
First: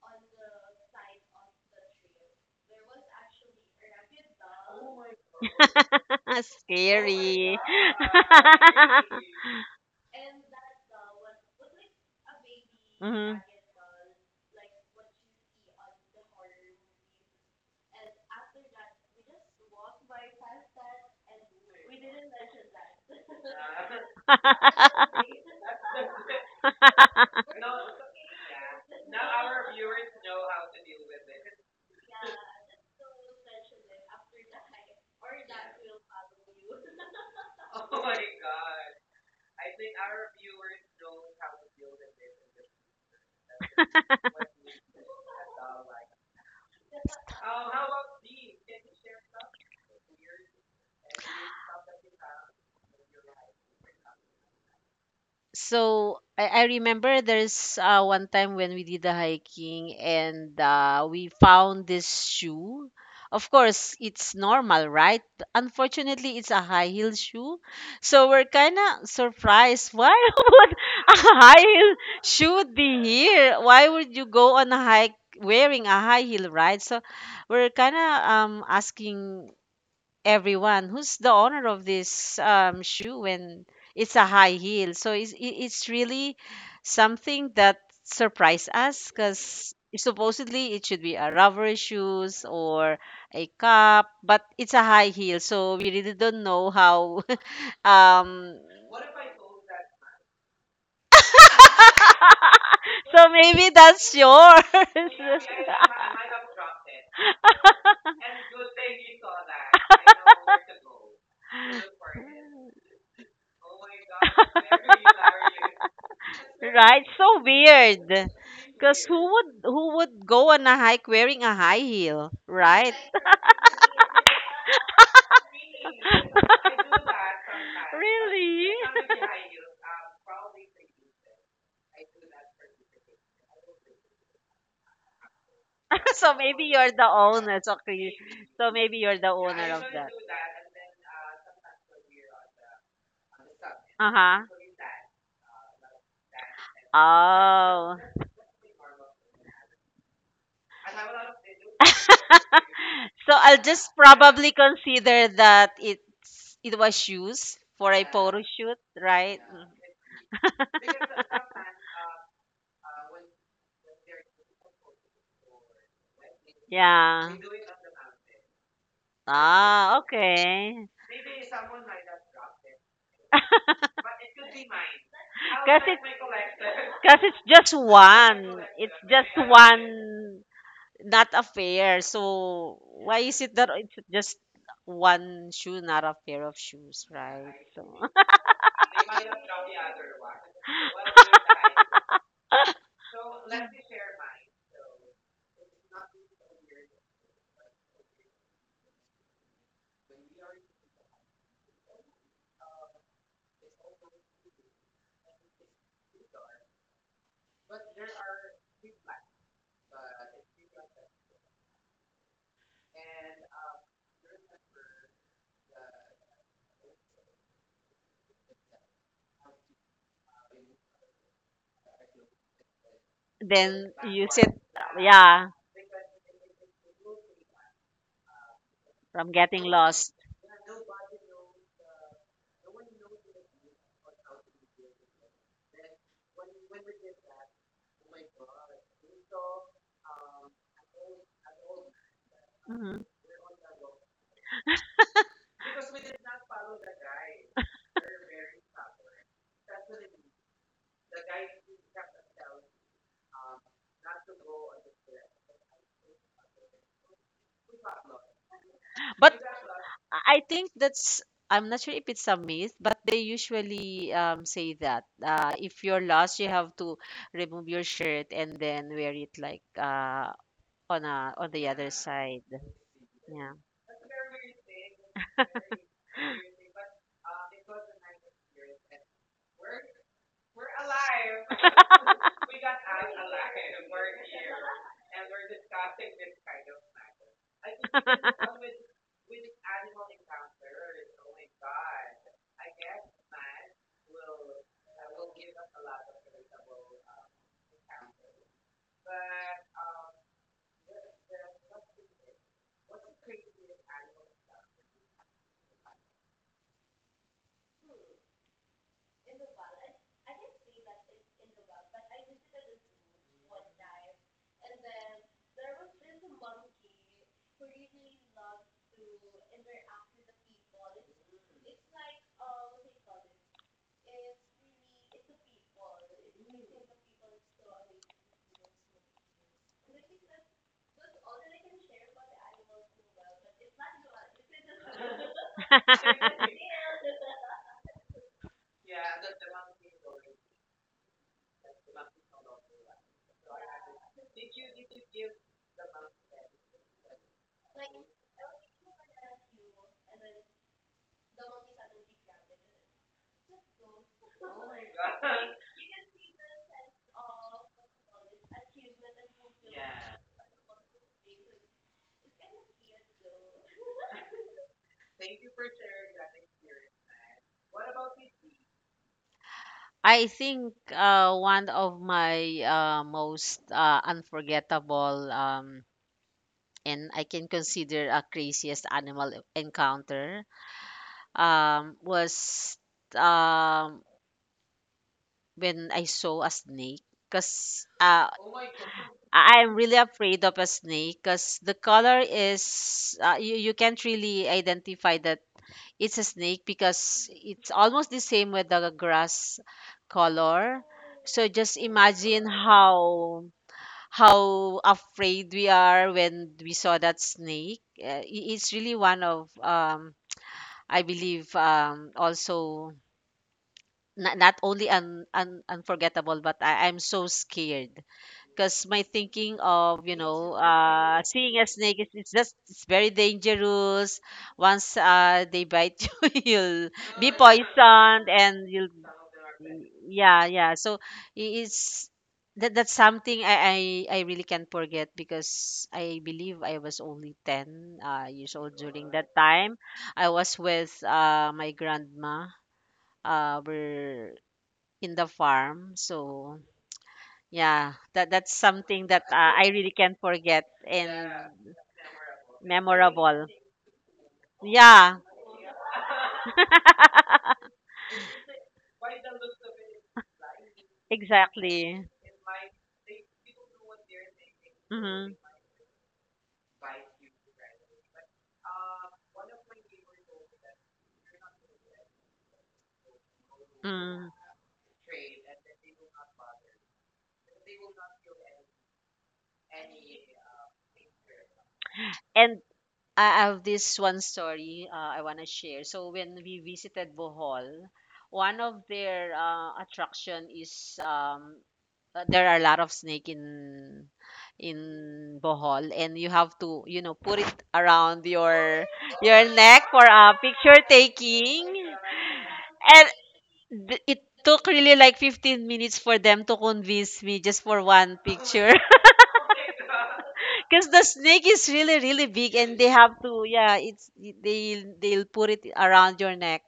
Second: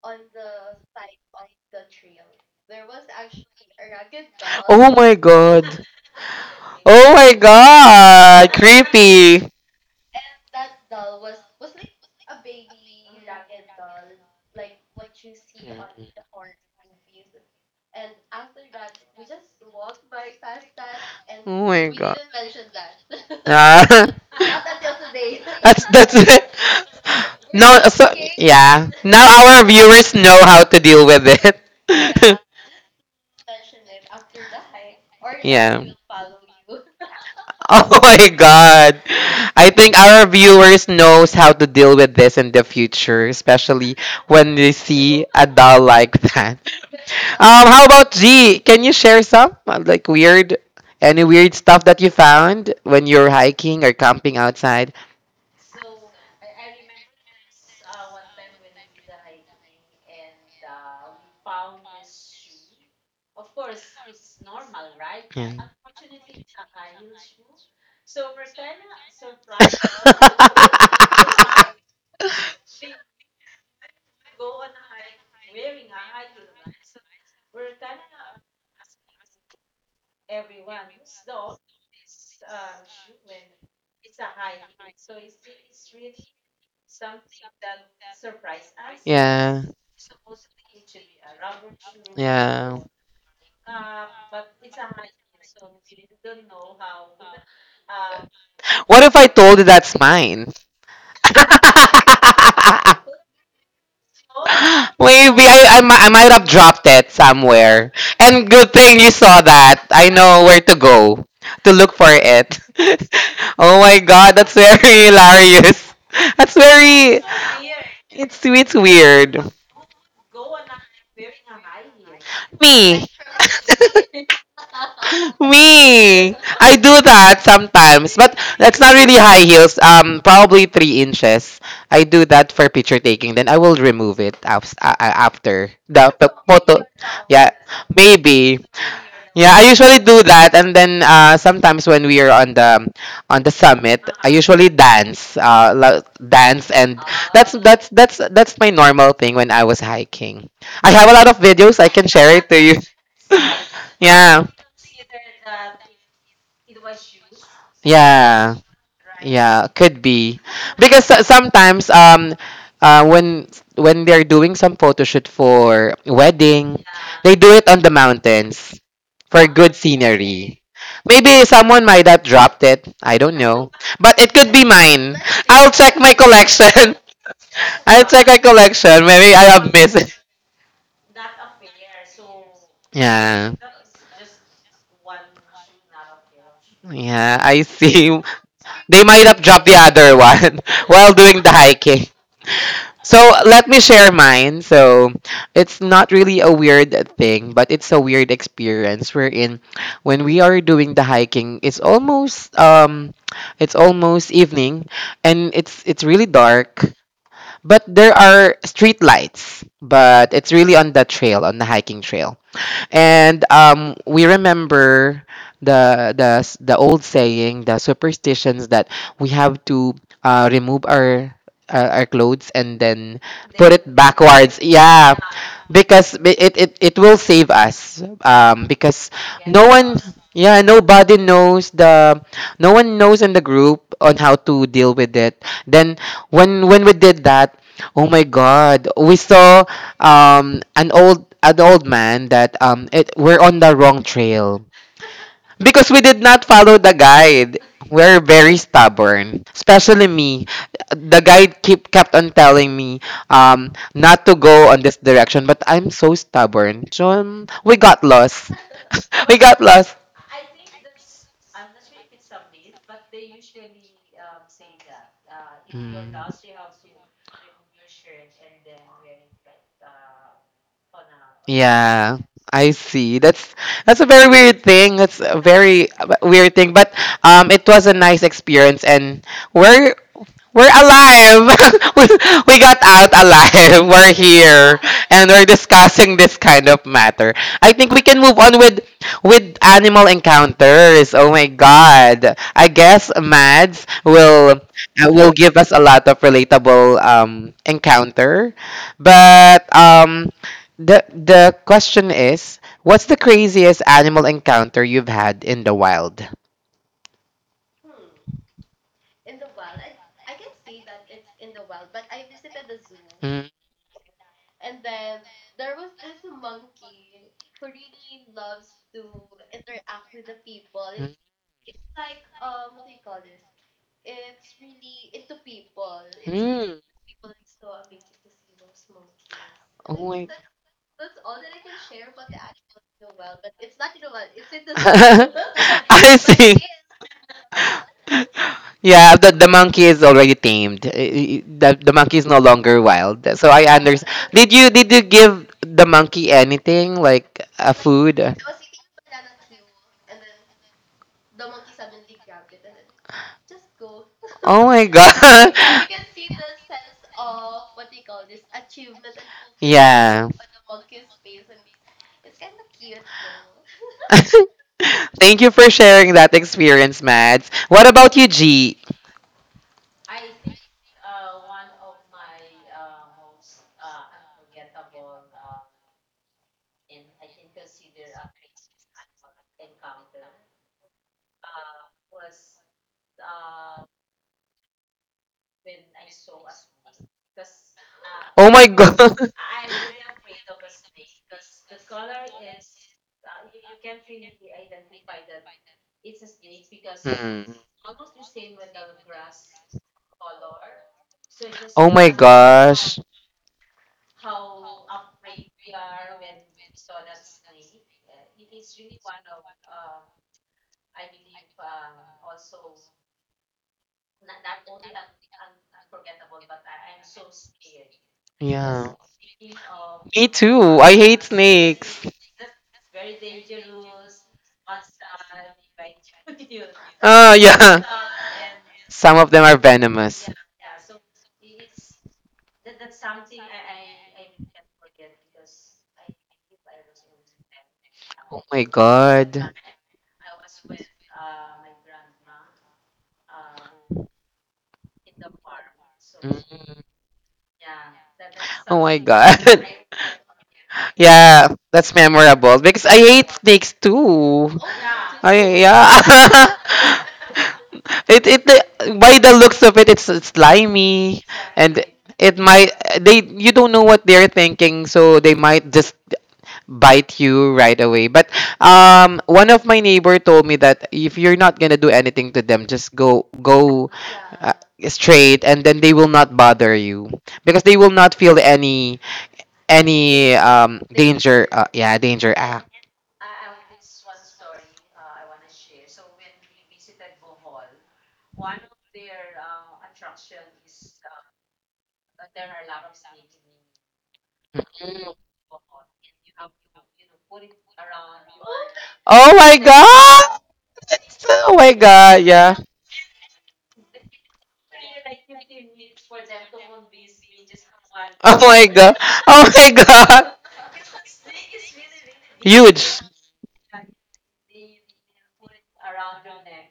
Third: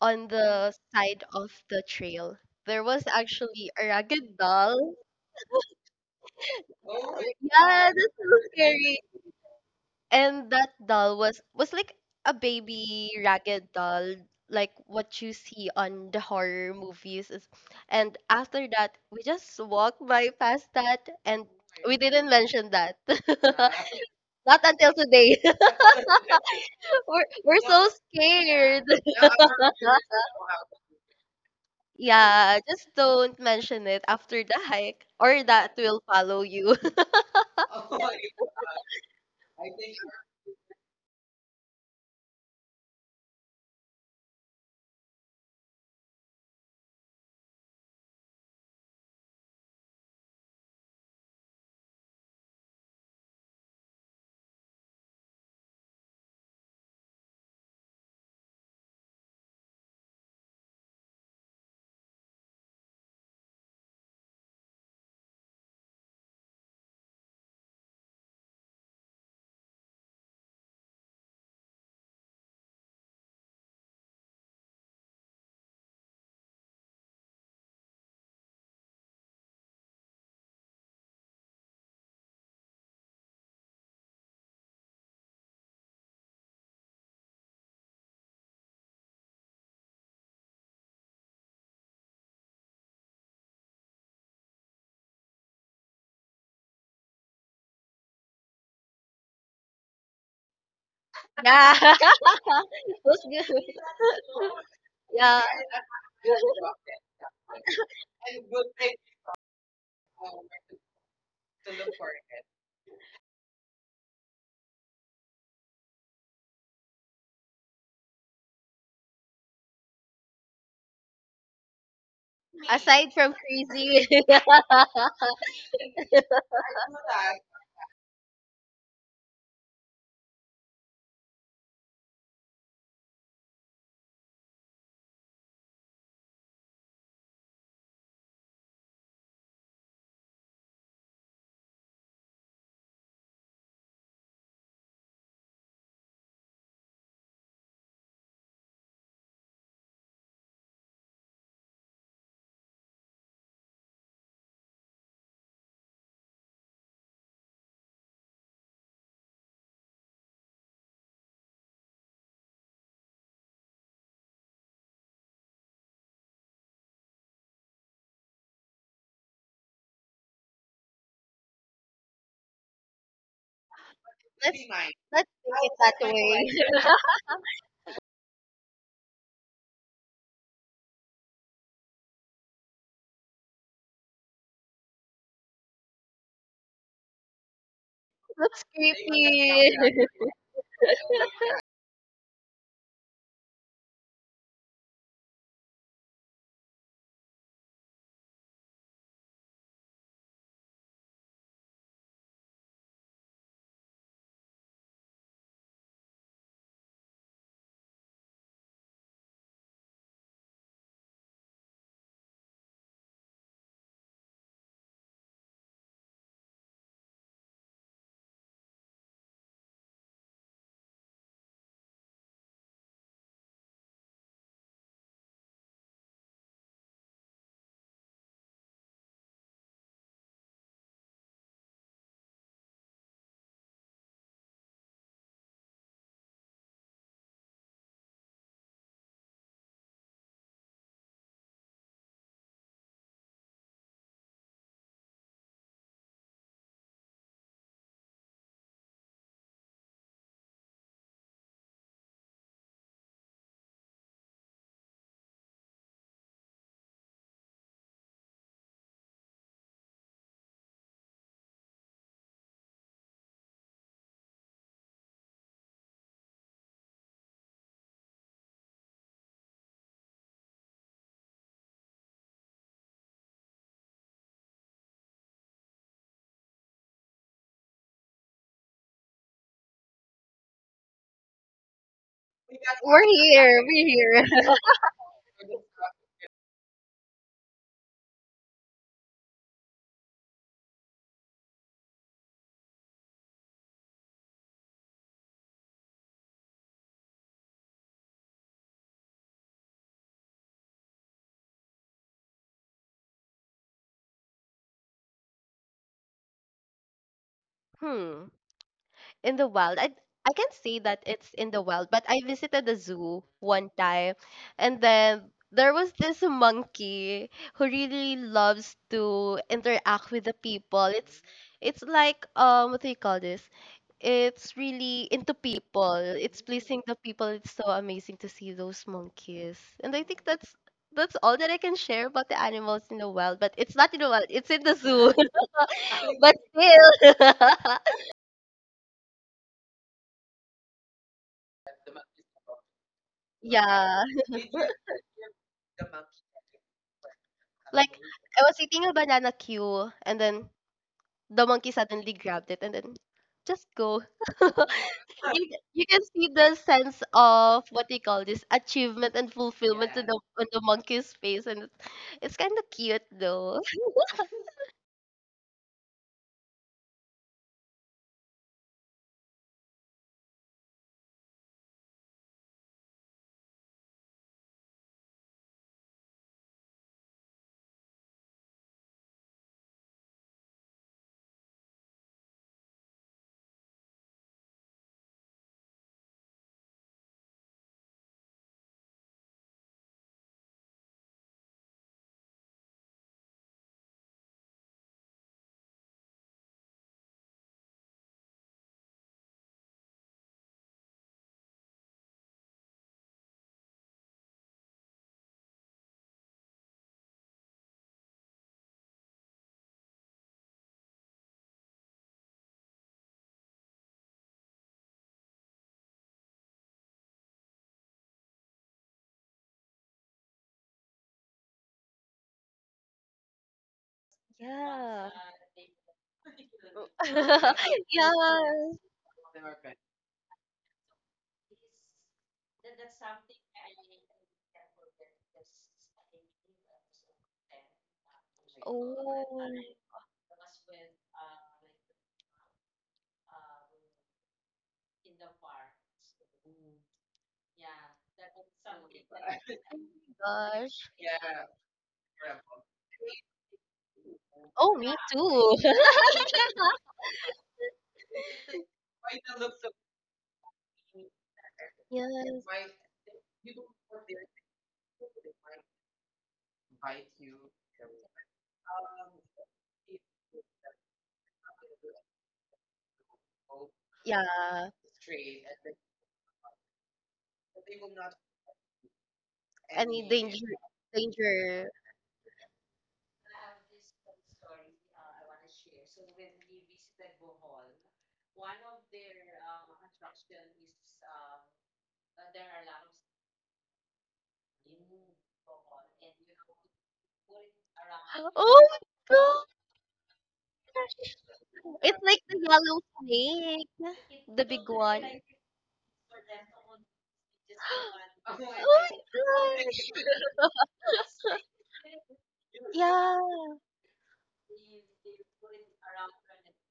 [SPEAKER 2] on the side of the trail, there was actually a ragged
[SPEAKER 1] Oh
[SPEAKER 2] doll.
[SPEAKER 1] my God. Oh my
[SPEAKER 3] Scary.
[SPEAKER 2] Yeah, that's so
[SPEAKER 1] god,
[SPEAKER 2] scary.
[SPEAKER 1] creepy.
[SPEAKER 2] And that doll was like a baby
[SPEAKER 3] Hmm.
[SPEAKER 2] ragged doll, like what you see on the horror movies. Is, and after that, we just walked by past that, and
[SPEAKER 1] Oh my
[SPEAKER 2] we
[SPEAKER 1] god.
[SPEAKER 2] didn't mention that.
[SPEAKER 1] Ah,
[SPEAKER 2] Not until today.
[SPEAKER 1] that's it.
[SPEAKER 2] We're
[SPEAKER 1] No,
[SPEAKER 2] so
[SPEAKER 1] so
[SPEAKER 2] scared.
[SPEAKER 1] yeah. Now our viewers know how to deal with it.
[SPEAKER 2] Yeah, just don't mention it after the hike, or that
[SPEAKER 1] Yeah.
[SPEAKER 2] will follow you.
[SPEAKER 1] Oh my god. I think our viewers knows how to deal with this in the future, especially when they see a doll like that. How about G? Can you share any weird stuff that you found when you're hiking or camping outside?
[SPEAKER 3] so I remember there's one time when we did the hiking and we found this shoe. Of course, it's normal, right?
[SPEAKER 1] Yeah.
[SPEAKER 3] Unfortunately, it's a high heel shoe. So we're kind of surprised. Why would a high heel shoe be here? Why would you go on a hike wearing a high heel, right? So we're kind of asking everyone who's the owner of this shoe, and it's a high heel so it's really something that surprised us
[SPEAKER 1] Yeah,
[SPEAKER 3] because supposedly it should be a rubber shoes
[SPEAKER 1] yeah.
[SPEAKER 3] or a cup, but it's a high heel, so we really don't know how. Um.
[SPEAKER 1] What if I told you that's mine?
[SPEAKER 2] Yeah, those
[SPEAKER 3] So
[SPEAKER 2] good-
[SPEAKER 3] maybe that's yours.
[SPEAKER 2] yeah.
[SPEAKER 1] Maybe I might have dropped it somewhere. And good thing you saw that. I know where to go to look for it. Oh my god, that's very hilarious. That's
[SPEAKER 3] Right,
[SPEAKER 1] very.
[SPEAKER 3] so weird.
[SPEAKER 1] It's
[SPEAKER 3] Because who would
[SPEAKER 1] weird.
[SPEAKER 3] who would go on a hike wearing a high heel, right?
[SPEAKER 1] Me.
[SPEAKER 2] Aside from crazy.
[SPEAKER 1] Me. I do that sometimes, but
[SPEAKER 3] Really?
[SPEAKER 1] that's not really high heels. Probably 3 inches. I do that for picture taking. Then I will remove it after the
[SPEAKER 3] So maybe
[SPEAKER 1] photo.
[SPEAKER 3] you're the
[SPEAKER 1] Yeah,
[SPEAKER 3] owner. So, okay.
[SPEAKER 1] maybe.
[SPEAKER 3] So maybe you're the
[SPEAKER 1] Yeah, I
[SPEAKER 3] owner of
[SPEAKER 1] usually
[SPEAKER 3] that.
[SPEAKER 1] do that, and then sometimes when we are on the summit,
[SPEAKER 3] Uh
[SPEAKER 1] I
[SPEAKER 3] huh.
[SPEAKER 1] usually dance, and that's that's
[SPEAKER 3] Oh.
[SPEAKER 1] that's that's my normal thing when I was hiking. I have a lot of videos I can share it to you.
[SPEAKER 3] So I'll just
[SPEAKER 1] Yeah.
[SPEAKER 3] probably consider that it was shoes for a photo
[SPEAKER 1] Yeah.
[SPEAKER 3] shoot, right?
[SPEAKER 1] Yeah, could be. Because sometimes uh when when they're doing some photo shoot for wedding,
[SPEAKER 3] Yeah.
[SPEAKER 1] they do it on the mountains for good
[SPEAKER 3] Ah,
[SPEAKER 1] scenery.
[SPEAKER 3] okay.
[SPEAKER 1] Maybe someone might have dropped it. I don't know. But it could be
[SPEAKER 2] Let's
[SPEAKER 1] mine.
[SPEAKER 2] let's take
[SPEAKER 1] I'll
[SPEAKER 2] it
[SPEAKER 3] Cause
[SPEAKER 2] that
[SPEAKER 1] check
[SPEAKER 3] it's
[SPEAKER 1] my
[SPEAKER 2] way.
[SPEAKER 1] collection.
[SPEAKER 2] That's
[SPEAKER 3] cause it's just
[SPEAKER 1] I'll check my
[SPEAKER 3] one. It's
[SPEAKER 1] collection.
[SPEAKER 3] just
[SPEAKER 1] Maybe I have missed it.
[SPEAKER 3] one, not a pair. So why is
[SPEAKER 1] Yeah.
[SPEAKER 3] it that it's just one shoe, not a pair of shoes,
[SPEAKER 1] Yeah,
[SPEAKER 3] right?
[SPEAKER 1] I
[SPEAKER 3] So
[SPEAKER 1] see. They might have dropped the
[SPEAKER 2] creepy.
[SPEAKER 1] other one while doing the hiking. So let me share mine. So it's not really a weird thing, but it's a weird experience wherein when we are doing the hiking, it's almost evening, and it's really dark. But there are street lights, but it's really on the trail, on the hiking trail, and we remember the old saying, the superstitions that we have to remove our clothes and then put it
[SPEAKER 3] then you said,
[SPEAKER 1] backwards. Yeah,
[SPEAKER 3] yeah,
[SPEAKER 1] because it will save us. Because
[SPEAKER 3] from getting
[SPEAKER 1] no one,
[SPEAKER 3] lost.
[SPEAKER 1] yeah, nobody knows the no one knows in the group on how to deal with it. Then when we did that, oh my God, we saw an old man that
[SPEAKER 3] Mhm.
[SPEAKER 1] it we're on the wrong trail because we did not follow the guide. We're very stubborn, especially me. The guide keep kept on telling me not to go on this direction, but I'm so stubborn. So we got lost.
[SPEAKER 3] But
[SPEAKER 1] we got lost.
[SPEAKER 3] I think that's I'm not sure if it's a myth, but they usually say that if you're
[SPEAKER 1] Mm.
[SPEAKER 3] lost, you have to remove your shirt and then wear it like on the other
[SPEAKER 1] Yeah,
[SPEAKER 3] side.
[SPEAKER 1] I see.
[SPEAKER 3] Yeah.
[SPEAKER 1] That's a very weird thing. That's a very weird thing, but it was a nice experience, and we're we're alive. we, we got
[SPEAKER 2] We're
[SPEAKER 1] out alive.
[SPEAKER 2] here. We're
[SPEAKER 1] We're
[SPEAKER 2] here.
[SPEAKER 1] here, and we're discussing this kind of matter. I think we can move on with animal encounters. Oh my god. I guess Mads will give us a lot of relatable encounter. But the question is, what's the craziest animal encounter you've had in the wild?
[SPEAKER 2] Hmm. In the wild. I can't say that it's in the wild, but I visited the zoo
[SPEAKER 1] Hmm.
[SPEAKER 2] one time, and then there was this monkey who really loves to interact with the people.
[SPEAKER 1] Mm.
[SPEAKER 2] It's like what do you call this? It's really into people. It's pleasing
[SPEAKER 1] Mm.
[SPEAKER 2] the people. It's so amazing to see those monkeys. And I
[SPEAKER 1] Oh
[SPEAKER 2] think
[SPEAKER 1] my.
[SPEAKER 2] that's all that I can share about the animals in the wild. But it's not in the wild. It's in the zoo.
[SPEAKER 1] I
[SPEAKER 2] But
[SPEAKER 1] see.
[SPEAKER 2] still,
[SPEAKER 1] Yeah, the monkey is already tamed. The monkey is no longer wild. So I
[SPEAKER 2] yeah.
[SPEAKER 1] understand. Did you give the monkey anything like a
[SPEAKER 2] Like,
[SPEAKER 1] food?
[SPEAKER 2] I was eating a banana queue, and then the monkey suddenly grabbed it, and then just go.
[SPEAKER 1] Oh my
[SPEAKER 2] you
[SPEAKER 1] god.
[SPEAKER 2] you can see the sense of what do you call this achievement and fulfillment in yeah,
[SPEAKER 1] yeah.
[SPEAKER 2] the on the monkey's face, and it's kind of cute though.
[SPEAKER 1] Thank you for sharing that experience, Mads. What about you, G?
[SPEAKER 3] I think one of my most unforgettable and I can consider a craziest animal encounter was um, when I saw a snake. Because
[SPEAKER 1] Oh my god.
[SPEAKER 3] I am really afraid of a snake because the color is, you, you can't really identify that it's a snake because
[SPEAKER 1] Hmm.
[SPEAKER 3] it's almost the same with the grass color. So just
[SPEAKER 1] Oh my
[SPEAKER 3] imagine
[SPEAKER 1] gosh.
[SPEAKER 3] how afraid we are when we saw that snake. It's really one of I believe also, not only unforgettable, but I, I'm so scared because
[SPEAKER 1] Yeah.
[SPEAKER 3] my thinking of you
[SPEAKER 1] Me
[SPEAKER 3] know
[SPEAKER 1] too. I hate
[SPEAKER 3] seeing a snake
[SPEAKER 1] snakes.
[SPEAKER 3] is it's just it's very dangerous. Once
[SPEAKER 2] Yeah.
[SPEAKER 3] they bite you you'll be
[SPEAKER 1] Oh yeah.
[SPEAKER 3] poisoned and
[SPEAKER 2] Yeah.
[SPEAKER 3] you'll
[SPEAKER 1] Some of them are venomous.
[SPEAKER 3] yeah yeah, so it's that that's something
[SPEAKER 2] Yes.
[SPEAKER 3] I really can't forget because
[SPEAKER 1] Oh
[SPEAKER 3] I believe I was only 10 years
[SPEAKER 1] my
[SPEAKER 3] old during that
[SPEAKER 1] god.
[SPEAKER 2] Oh
[SPEAKER 3] time. I was with my grandma. We're in the farm, so
[SPEAKER 1] Mm.
[SPEAKER 3] yeah, that that's
[SPEAKER 1] Oh my
[SPEAKER 3] something that
[SPEAKER 1] god.
[SPEAKER 3] I really can't forget
[SPEAKER 2] gosh.
[SPEAKER 3] and
[SPEAKER 1] yeah, that's memorable because I hate
[SPEAKER 3] memorable.
[SPEAKER 1] snakes too.
[SPEAKER 2] Oh, me
[SPEAKER 3] Yeah,
[SPEAKER 1] I
[SPEAKER 2] too.
[SPEAKER 1] yeah. it by the looks of it, it's slimy, and
[SPEAKER 2] Yes.
[SPEAKER 3] exactly.
[SPEAKER 1] it might they you don't know what they're thinking, so they
[SPEAKER 3] Mm-hmm.
[SPEAKER 1] might just bite you right away. But one of my neighbor told me that if you're not gonna do anything to them, just go
[SPEAKER 3] Mm.
[SPEAKER 1] uh,
[SPEAKER 2] Yeah,
[SPEAKER 1] straight, and then they will not bother you because they will not feel any
[SPEAKER 2] any danger,
[SPEAKER 1] danger.
[SPEAKER 2] danger.
[SPEAKER 1] Yeah, danger.
[SPEAKER 3] And
[SPEAKER 1] Ah.
[SPEAKER 3] I have this one story I want to share. So when we visited Bohol, one of their attraction is there are a lot of snake in Bohol, and you have to you know put it around
[SPEAKER 2] Oh my
[SPEAKER 3] your
[SPEAKER 1] Oh
[SPEAKER 2] god!
[SPEAKER 3] your
[SPEAKER 1] my
[SPEAKER 3] neck for a
[SPEAKER 1] god!
[SPEAKER 3] picture
[SPEAKER 1] Oh my
[SPEAKER 3] taking.
[SPEAKER 2] It's like
[SPEAKER 1] god!
[SPEAKER 2] the
[SPEAKER 1] Yeah.
[SPEAKER 2] yellow
[SPEAKER 3] And
[SPEAKER 2] snake,
[SPEAKER 3] it
[SPEAKER 2] the big
[SPEAKER 3] took really
[SPEAKER 2] one.
[SPEAKER 3] like 15 minutes for them to convince me just for one
[SPEAKER 2] Oh
[SPEAKER 1] Oh
[SPEAKER 2] my
[SPEAKER 1] my
[SPEAKER 3] picture.
[SPEAKER 1] god! Oh my
[SPEAKER 2] gosh!
[SPEAKER 1] god!
[SPEAKER 3] Because the snake is really, really big, and they
[SPEAKER 1] Huge.
[SPEAKER 2] Yeah,
[SPEAKER 3] have to, yeah, it's they they'll put it around your neck,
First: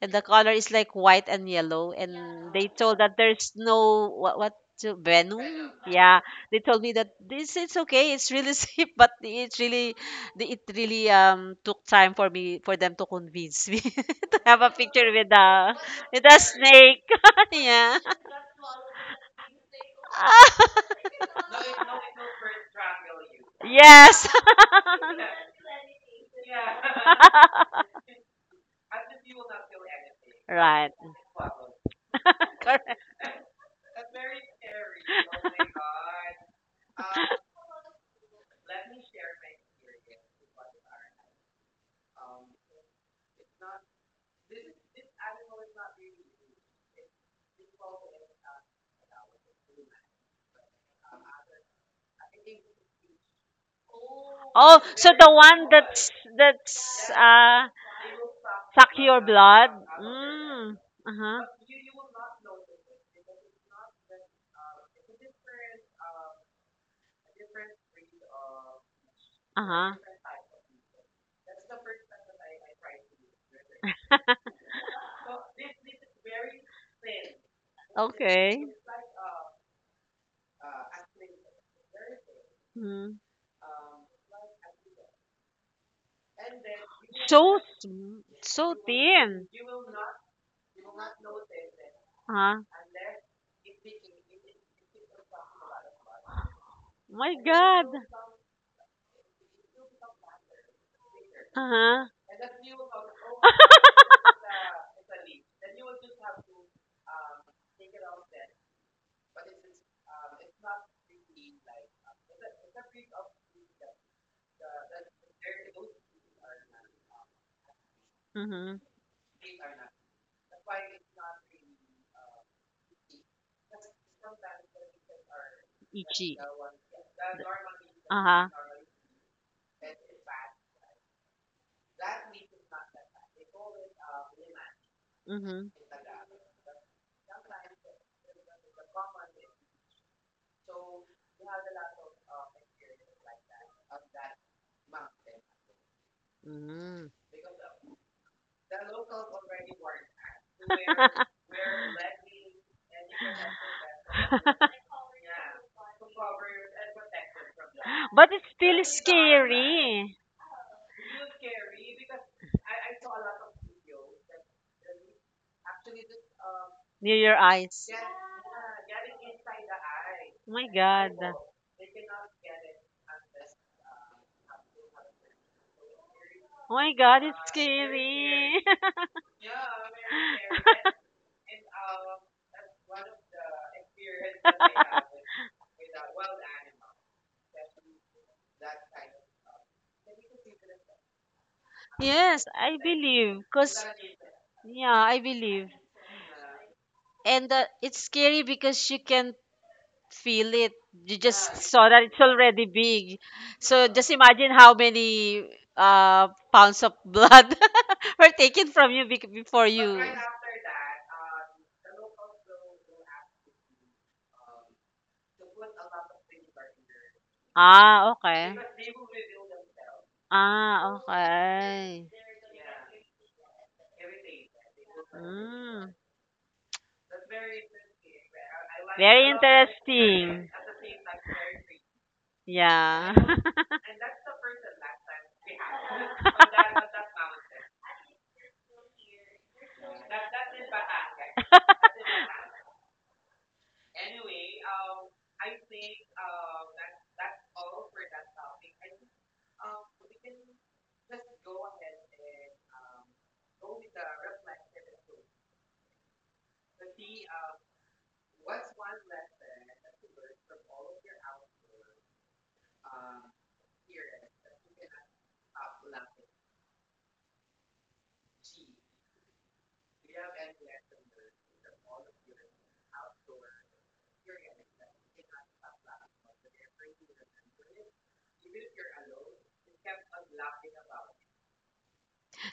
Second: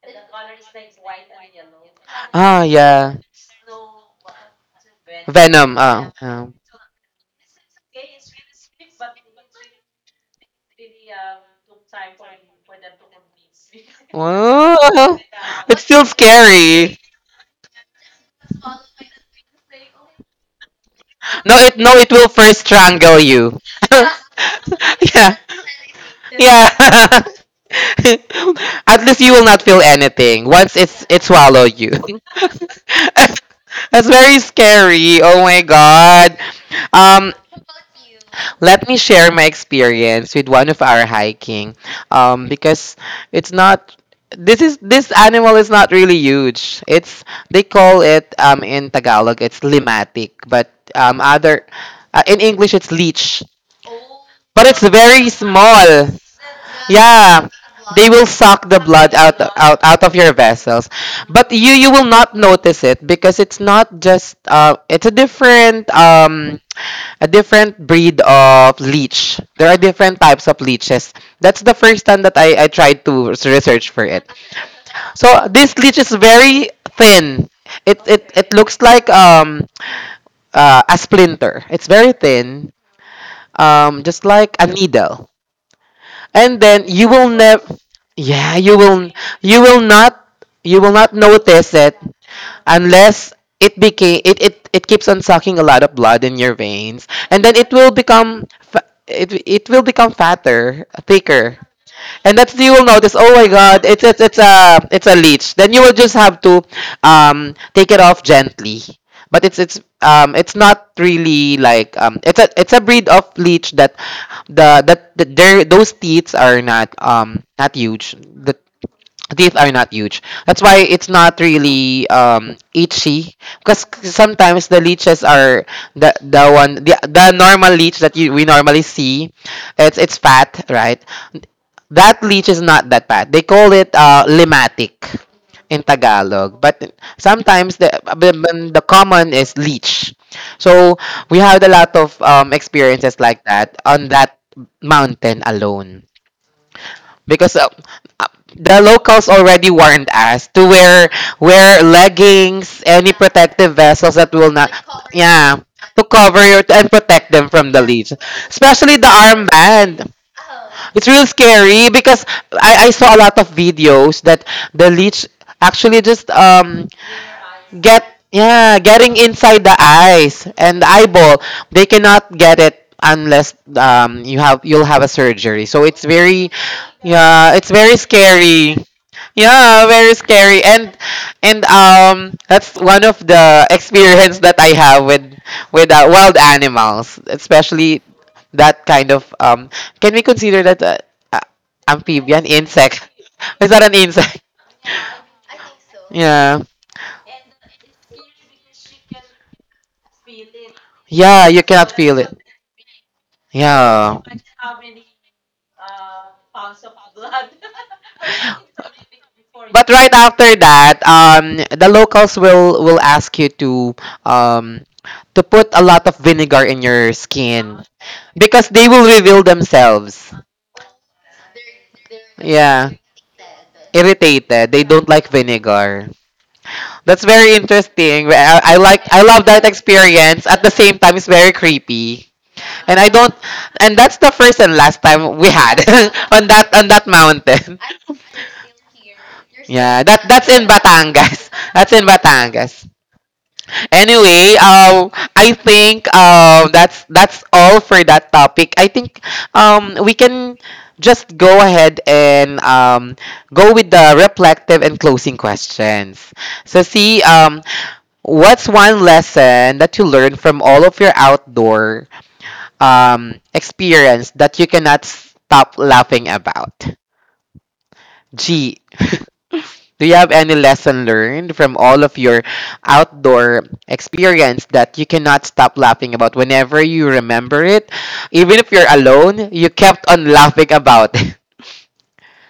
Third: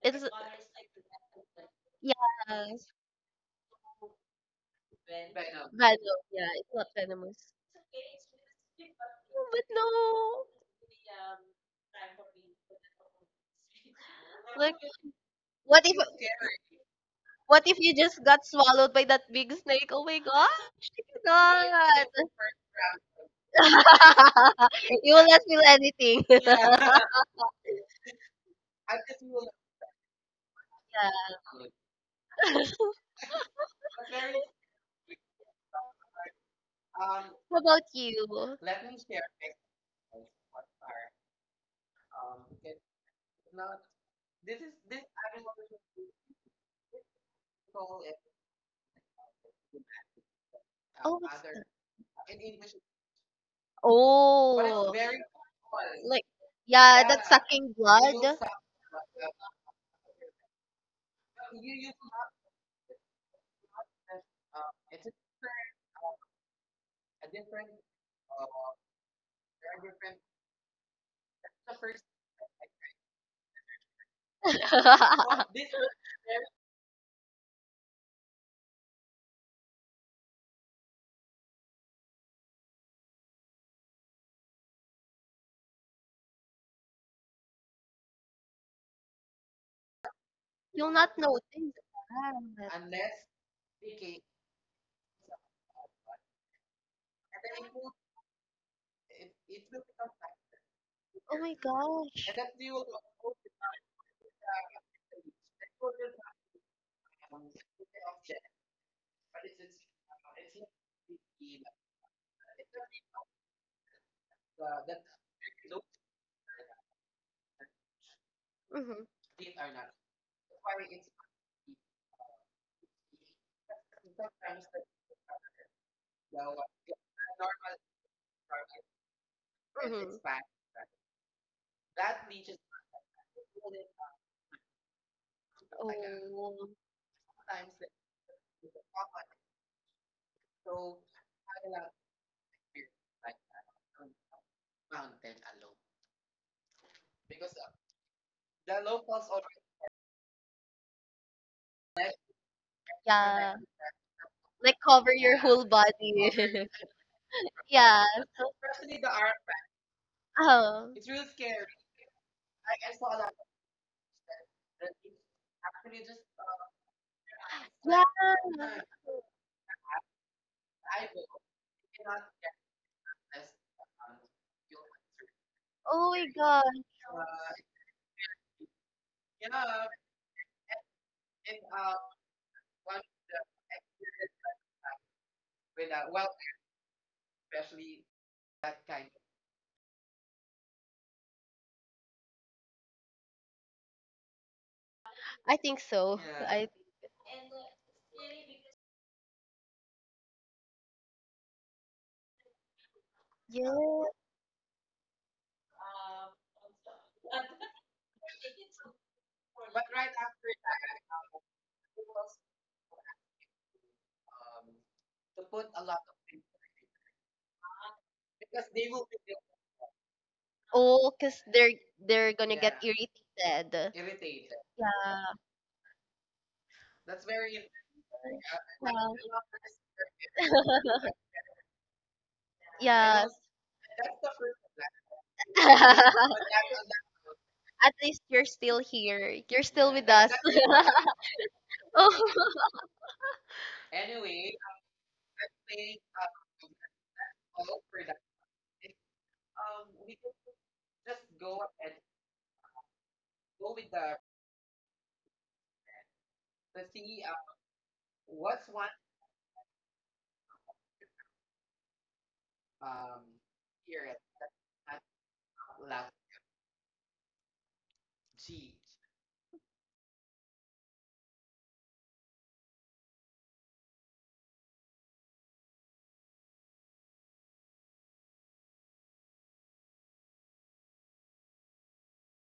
[SPEAKER 3] and the
[SPEAKER 2] it's
[SPEAKER 3] color is like white and yellow.
[SPEAKER 2] yeah,
[SPEAKER 3] And
[SPEAKER 1] Ah
[SPEAKER 3] they told that
[SPEAKER 1] yeah.
[SPEAKER 3] there's no venom.
[SPEAKER 1] Venom. Ah.
[SPEAKER 2] venom.
[SPEAKER 3] Yeah,
[SPEAKER 1] ah.
[SPEAKER 2] Yeah,
[SPEAKER 3] they
[SPEAKER 2] it's
[SPEAKER 3] told
[SPEAKER 2] not
[SPEAKER 3] me that
[SPEAKER 2] venomous.
[SPEAKER 3] this it's okay, it's really safe, but
[SPEAKER 2] Oh,
[SPEAKER 3] it's
[SPEAKER 2] but
[SPEAKER 3] really it really took time
[SPEAKER 2] no,
[SPEAKER 3] for me for them to convince me to have a
[SPEAKER 2] like
[SPEAKER 3] picture
[SPEAKER 1] Oh, it's
[SPEAKER 2] what if?
[SPEAKER 1] still
[SPEAKER 3] with a
[SPEAKER 1] scary.
[SPEAKER 3] snake.
[SPEAKER 2] What if you
[SPEAKER 3] Yeah.
[SPEAKER 2] just got swallowed by that big snake? Oh my gosh,
[SPEAKER 1] No,
[SPEAKER 2] I cannot.
[SPEAKER 1] it will first strangle you.
[SPEAKER 3] Yes.
[SPEAKER 2] You will
[SPEAKER 1] yeah,
[SPEAKER 2] not feel anything.
[SPEAKER 1] yeah. At least you will not feel anything once
[SPEAKER 3] Right.
[SPEAKER 1] it
[SPEAKER 2] Yeah.
[SPEAKER 1] swallowed you.
[SPEAKER 3] Correct.
[SPEAKER 1] That's very scary. Oh my god. Um,
[SPEAKER 2] How about you?
[SPEAKER 1] Let me share my experience with one of our hiking because it's not this animal is not really huge. It's They call it in tagalog it's limatic, but
[SPEAKER 2] Oh, what's-
[SPEAKER 1] other in english it's leech,
[SPEAKER 2] oh,
[SPEAKER 1] but it's
[SPEAKER 3] Oh, so
[SPEAKER 1] very
[SPEAKER 3] the one
[SPEAKER 1] small.
[SPEAKER 2] like yeah,
[SPEAKER 3] that's
[SPEAKER 2] that
[SPEAKER 1] Yeah,
[SPEAKER 2] sucking
[SPEAKER 1] they
[SPEAKER 2] blood.
[SPEAKER 1] will suck the
[SPEAKER 3] suck
[SPEAKER 1] blood
[SPEAKER 3] your blood.
[SPEAKER 1] out of your
[SPEAKER 3] Mm.
[SPEAKER 1] vessels,
[SPEAKER 3] Uh huh.
[SPEAKER 1] but you will not notice it because it's not just it's a different breed of leech.
[SPEAKER 3] Uh
[SPEAKER 1] There are
[SPEAKER 3] huh.
[SPEAKER 1] different types of leeches. That's the first time that I tried to research for it. So this leech is very thin. It
[SPEAKER 3] Okay.
[SPEAKER 1] looks like a splinter. It's very thin,
[SPEAKER 3] Mm.
[SPEAKER 1] just like a needle. And then you will
[SPEAKER 3] So
[SPEAKER 1] never
[SPEAKER 3] sm-
[SPEAKER 1] yeah,
[SPEAKER 3] so thin.
[SPEAKER 1] you will not you
[SPEAKER 2] You'll
[SPEAKER 1] will
[SPEAKER 2] not
[SPEAKER 1] not
[SPEAKER 2] notice
[SPEAKER 1] notice it
[SPEAKER 3] Huh?
[SPEAKER 2] that.
[SPEAKER 1] unless it keeps on sucking a lot of blood in your veins,
[SPEAKER 3] My
[SPEAKER 1] and then it
[SPEAKER 3] God.
[SPEAKER 1] will become it will become fatter,
[SPEAKER 2] Oh my
[SPEAKER 1] thicker,
[SPEAKER 3] Uh huh.
[SPEAKER 2] gosh.
[SPEAKER 1] and that's you will notice, oh my god, it's a leech. Then you will just have to take it off gently. But it's not really like it's a breed of leech that the, their those teeth are not not huge.
[SPEAKER 3] Mhm.
[SPEAKER 2] Mm-hmm.
[SPEAKER 1] Teeth are not huge. That's why it's not really itchy. Because sometimes the leeches are
[SPEAKER 3] Itchy.
[SPEAKER 1] the one the normal leech that
[SPEAKER 3] Uh
[SPEAKER 1] you we
[SPEAKER 3] huh.
[SPEAKER 1] normally see,
[SPEAKER 2] Mm-hmm.
[SPEAKER 1] it's fat, right? That leech is not that fat. They call it limatic
[SPEAKER 3] Mhm.
[SPEAKER 1] in Tagalog.
[SPEAKER 2] Oh,
[SPEAKER 1] But sometimes the but the common is leech. So we had a lot of experiences like that on that mountain alone,
[SPEAKER 3] Mm.
[SPEAKER 1] because uh, the locals already warned us to wear leggings, any
[SPEAKER 2] yeah.
[SPEAKER 1] protective vessels that will not,
[SPEAKER 2] Like cover your
[SPEAKER 1] yeah,
[SPEAKER 2] whole
[SPEAKER 1] to
[SPEAKER 2] body.
[SPEAKER 1] cover your and protect them from the
[SPEAKER 2] Yeah.
[SPEAKER 1] leaves,
[SPEAKER 3] But it's still
[SPEAKER 1] especially the armband.
[SPEAKER 3] scary
[SPEAKER 2] Oh.
[SPEAKER 1] It's real scary because I saw a lot of videos that the leech actually just
[SPEAKER 3] near your eyes.
[SPEAKER 2] Yeah.
[SPEAKER 1] get yeah getting inside the eyes
[SPEAKER 3] Oh my
[SPEAKER 1] and the
[SPEAKER 3] god. Oh
[SPEAKER 1] eyeball. They cannot get it unless you'll have a surgery, so it's
[SPEAKER 2] Oh my
[SPEAKER 1] very
[SPEAKER 2] god.
[SPEAKER 3] my god, it's
[SPEAKER 1] yeah it's very
[SPEAKER 3] scary.
[SPEAKER 1] scary, yeah, very scary. And that's one of the experience that I have with wild animals, especially that kind of can we consider that a
[SPEAKER 3] Yes,
[SPEAKER 1] amphibian
[SPEAKER 3] I
[SPEAKER 1] insect
[SPEAKER 3] believe.
[SPEAKER 1] is
[SPEAKER 3] Because,
[SPEAKER 1] that an insect
[SPEAKER 3] yeah, I
[SPEAKER 2] I
[SPEAKER 3] believe.
[SPEAKER 2] think so. Yeah.
[SPEAKER 1] yeah.
[SPEAKER 2] I
[SPEAKER 3] And it's scary because you can feel it. You
[SPEAKER 1] Yeah,
[SPEAKER 3] just
[SPEAKER 1] you
[SPEAKER 3] saw
[SPEAKER 1] cannot
[SPEAKER 3] that it's
[SPEAKER 1] feel it.
[SPEAKER 3] already big. So
[SPEAKER 2] yeah.
[SPEAKER 3] just
[SPEAKER 1] Yeah.
[SPEAKER 3] imagine how many pounds of blood were taken from you before
[SPEAKER 1] But
[SPEAKER 3] you.
[SPEAKER 1] right after that, the locals will ask you um to put a lot of vinegar in your skin
[SPEAKER 3] Ah, okay.
[SPEAKER 1] because they will reveal themselves.
[SPEAKER 3] Ah,
[SPEAKER 2] Oh, cause
[SPEAKER 3] okay.
[SPEAKER 2] they're gonna get yeah,
[SPEAKER 1] Yeah.
[SPEAKER 2] irritated. Irritated.
[SPEAKER 1] Irritated. They don't
[SPEAKER 2] Yeah.
[SPEAKER 1] like
[SPEAKER 3] Mm.
[SPEAKER 1] vinegar. That's very interesting. I like
[SPEAKER 2] Well,
[SPEAKER 1] I
[SPEAKER 3] Very
[SPEAKER 1] love that
[SPEAKER 3] interesting.
[SPEAKER 1] experience. At the same time, it's very creepy. And I
[SPEAKER 3] Yeah.
[SPEAKER 2] yeah.
[SPEAKER 1] don't and that's the first and last time we had
[SPEAKER 2] Also,
[SPEAKER 1] on that mountain.
[SPEAKER 2] at least you're still here. You're still yeah,
[SPEAKER 1] Yeah,
[SPEAKER 2] with us.
[SPEAKER 1] that's in
[SPEAKER 2] That's
[SPEAKER 1] Batangas. That's in Batangas. Anyway, I think that's all for that topic. I think we can just go ahead and go with the reflective and closing questions. So see what's one lesson that you learned from all of your outdoor experience that you cannot stop laughing about? G. Do you have any lesson learned from all of your outdoor experience that you cannot stop laughing about whenever you remember it? Even if you're alone, you kept on laughing about it.